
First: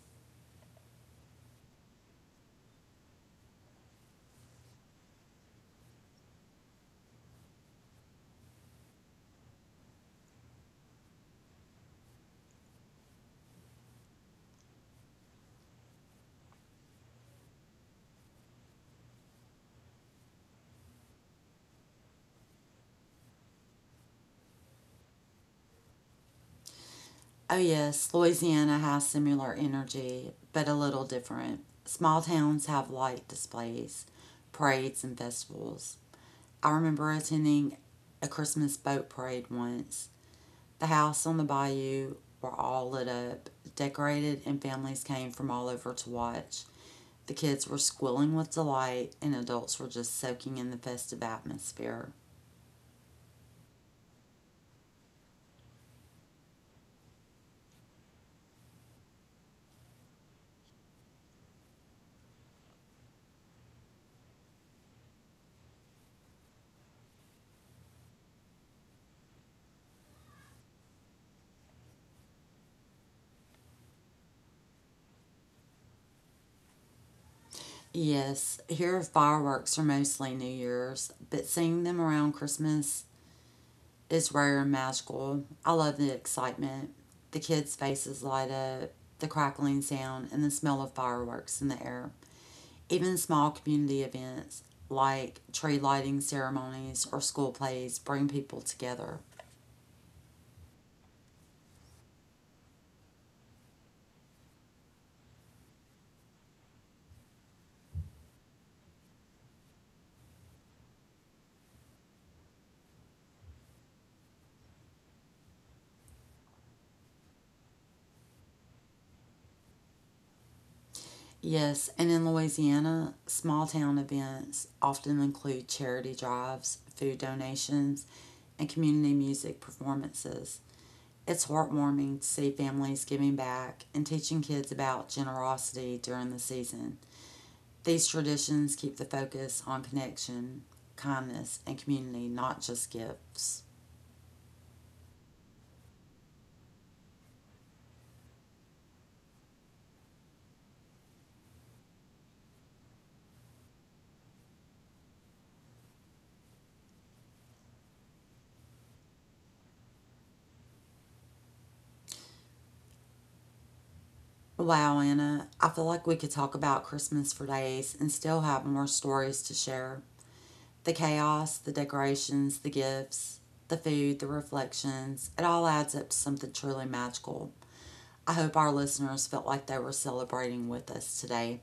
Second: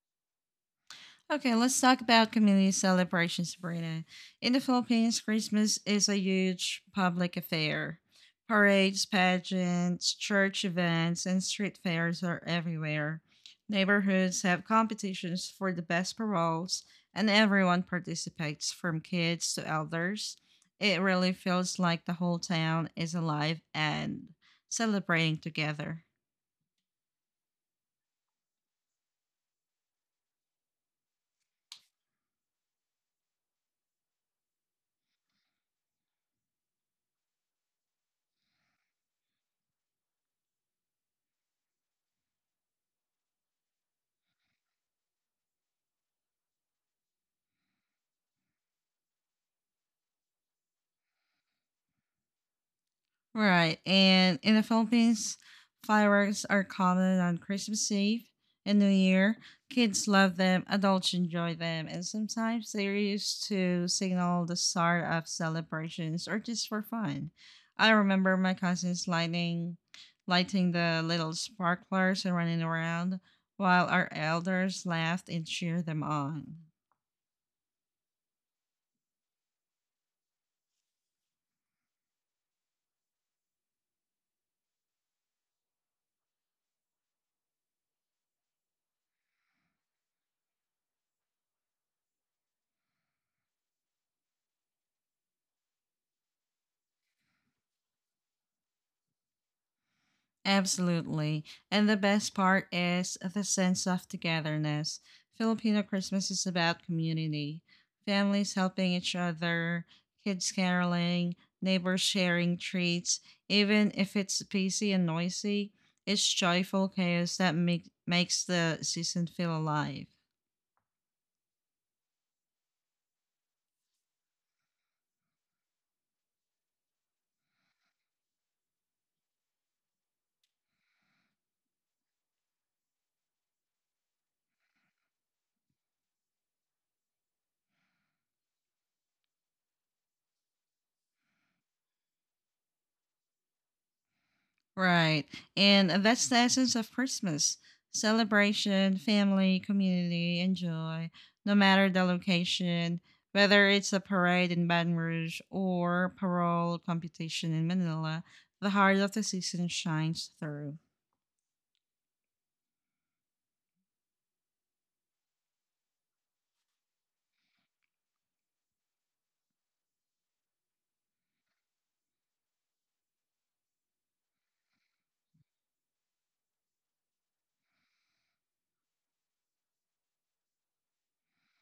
Speaker 1: Okay, let's talk about community celebrations, Sabrina. In the Philippines, Christmas is a huge public affair. Parades, pageants, church events, and street fairs are everywhere. Neighborhoods have competitions for the best paroles, and everyone participates from kids to elders. It really feels like the whole town is alive and celebrating together.
Speaker 2: Oh, yes, Louisiana has similar energy, but a little different. Small towns have light displays, parades, and festivals. I remember attending a Christmas boat parade once. The house on the bayou were all lit up, decorated, and families came from all over to watch. The kids were squealing with delight, and adults were just soaking in the festive atmosphere.
Speaker 1: Right. And in the Philippines, fireworks are common on Christmas Eve and New Year. Kids love them, adults enjoy them, and sometimes they're used to signal the start of celebrations or just for fun. I remember my cousins lighting the little sparklers and running around while our elders laughed and cheered them on.
Speaker 2: Yes, here fireworks are mostly New Year's, but seeing them around Christmas is rare and magical. I love the excitement, the kids' faces light up, the crackling sound, and the smell of fireworks in the air. Even small community events like tree lighting ceremonies or school plays bring people together.
Speaker 1: Absolutely. And the best part is the sense of togetherness. Filipino Christmas is about community, families helping each other, kids caroling, neighbors sharing treats. Even if it's busy and noisy, it's joyful chaos that makes the season feel alive.
Speaker 2: Yes, and in Louisiana, small town events often include charity drives, food donations, and community music performances. It's heartwarming to see families giving back and teaching kids about generosity during the season. These traditions keep the focus on connection, kindness, and community, not just gifts.
Speaker 1: Right. And that's the essence of Christmas celebration, family, community, and joy, no matter the location, whether it's a parade in Baton Rouge or parole competition in Manila, the heart of the season shines through.
Speaker 2: Wow, Anna, I feel like we could talk about Christmas for days and still have more stories to share. The chaos, the decorations, the gifts, the food, the reflections, it all adds up to something truly magical. I hope our listeners felt like they were celebrating with us today.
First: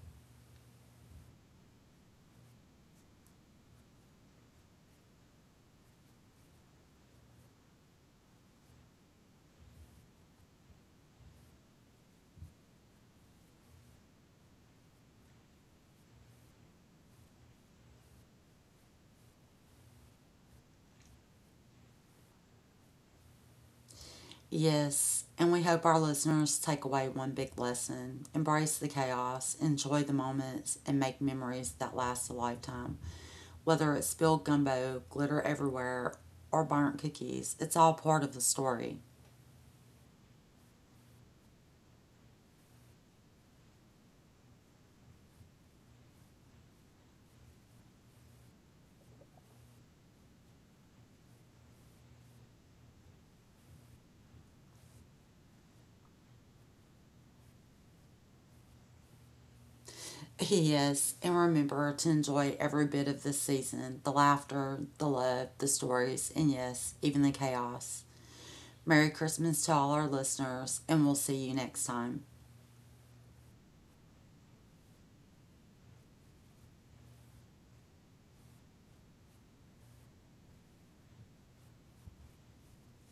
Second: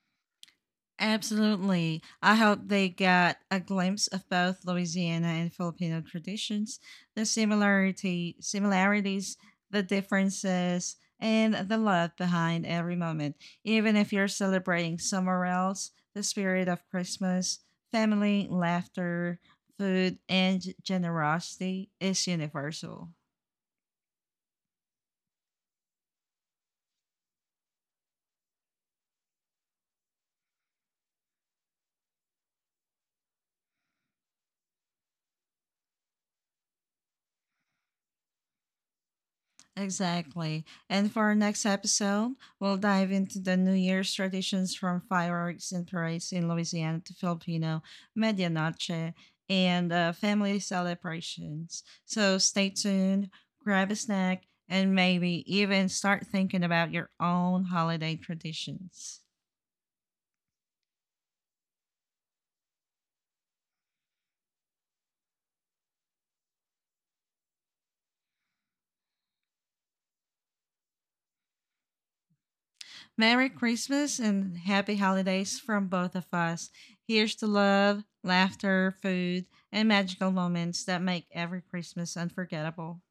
Speaker 1: Absolutely. I hope they got a glimpse of both Louisiana and Filipino traditions, the similarity similarities, the differences, and the love behind every moment. Even if you're celebrating somewhere else, the spirit of Christmas, family, laughter, food, and generosity is universal.
Speaker 2: Yes, and we hope our listeners take away one big lesson: embrace the chaos, enjoy the moments, and make memories that last a lifetime. Whether it's spilled gumbo, glitter everywhere, or burnt cookies, it's all part of the story.
Speaker 1: Exactly. And for our next episode, we'll dive into the New Year's traditions from fireworks and parades in Louisiana to Filipino medianoche, and family celebrations. So stay tuned, grab a snack, and maybe even start thinking about your own holiday traditions.
Speaker 2: Yes, and remember to enjoy every bit of this season, the laughter, the love, the stories, and yes, even the chaos. Merry Christmas to all our listeners, and we'll see you next time.
Speaker 1: Merry Christmas and happy holidays from both of us. Here's to love, laughter, food, and magical moments that make every Christmas unforgettable.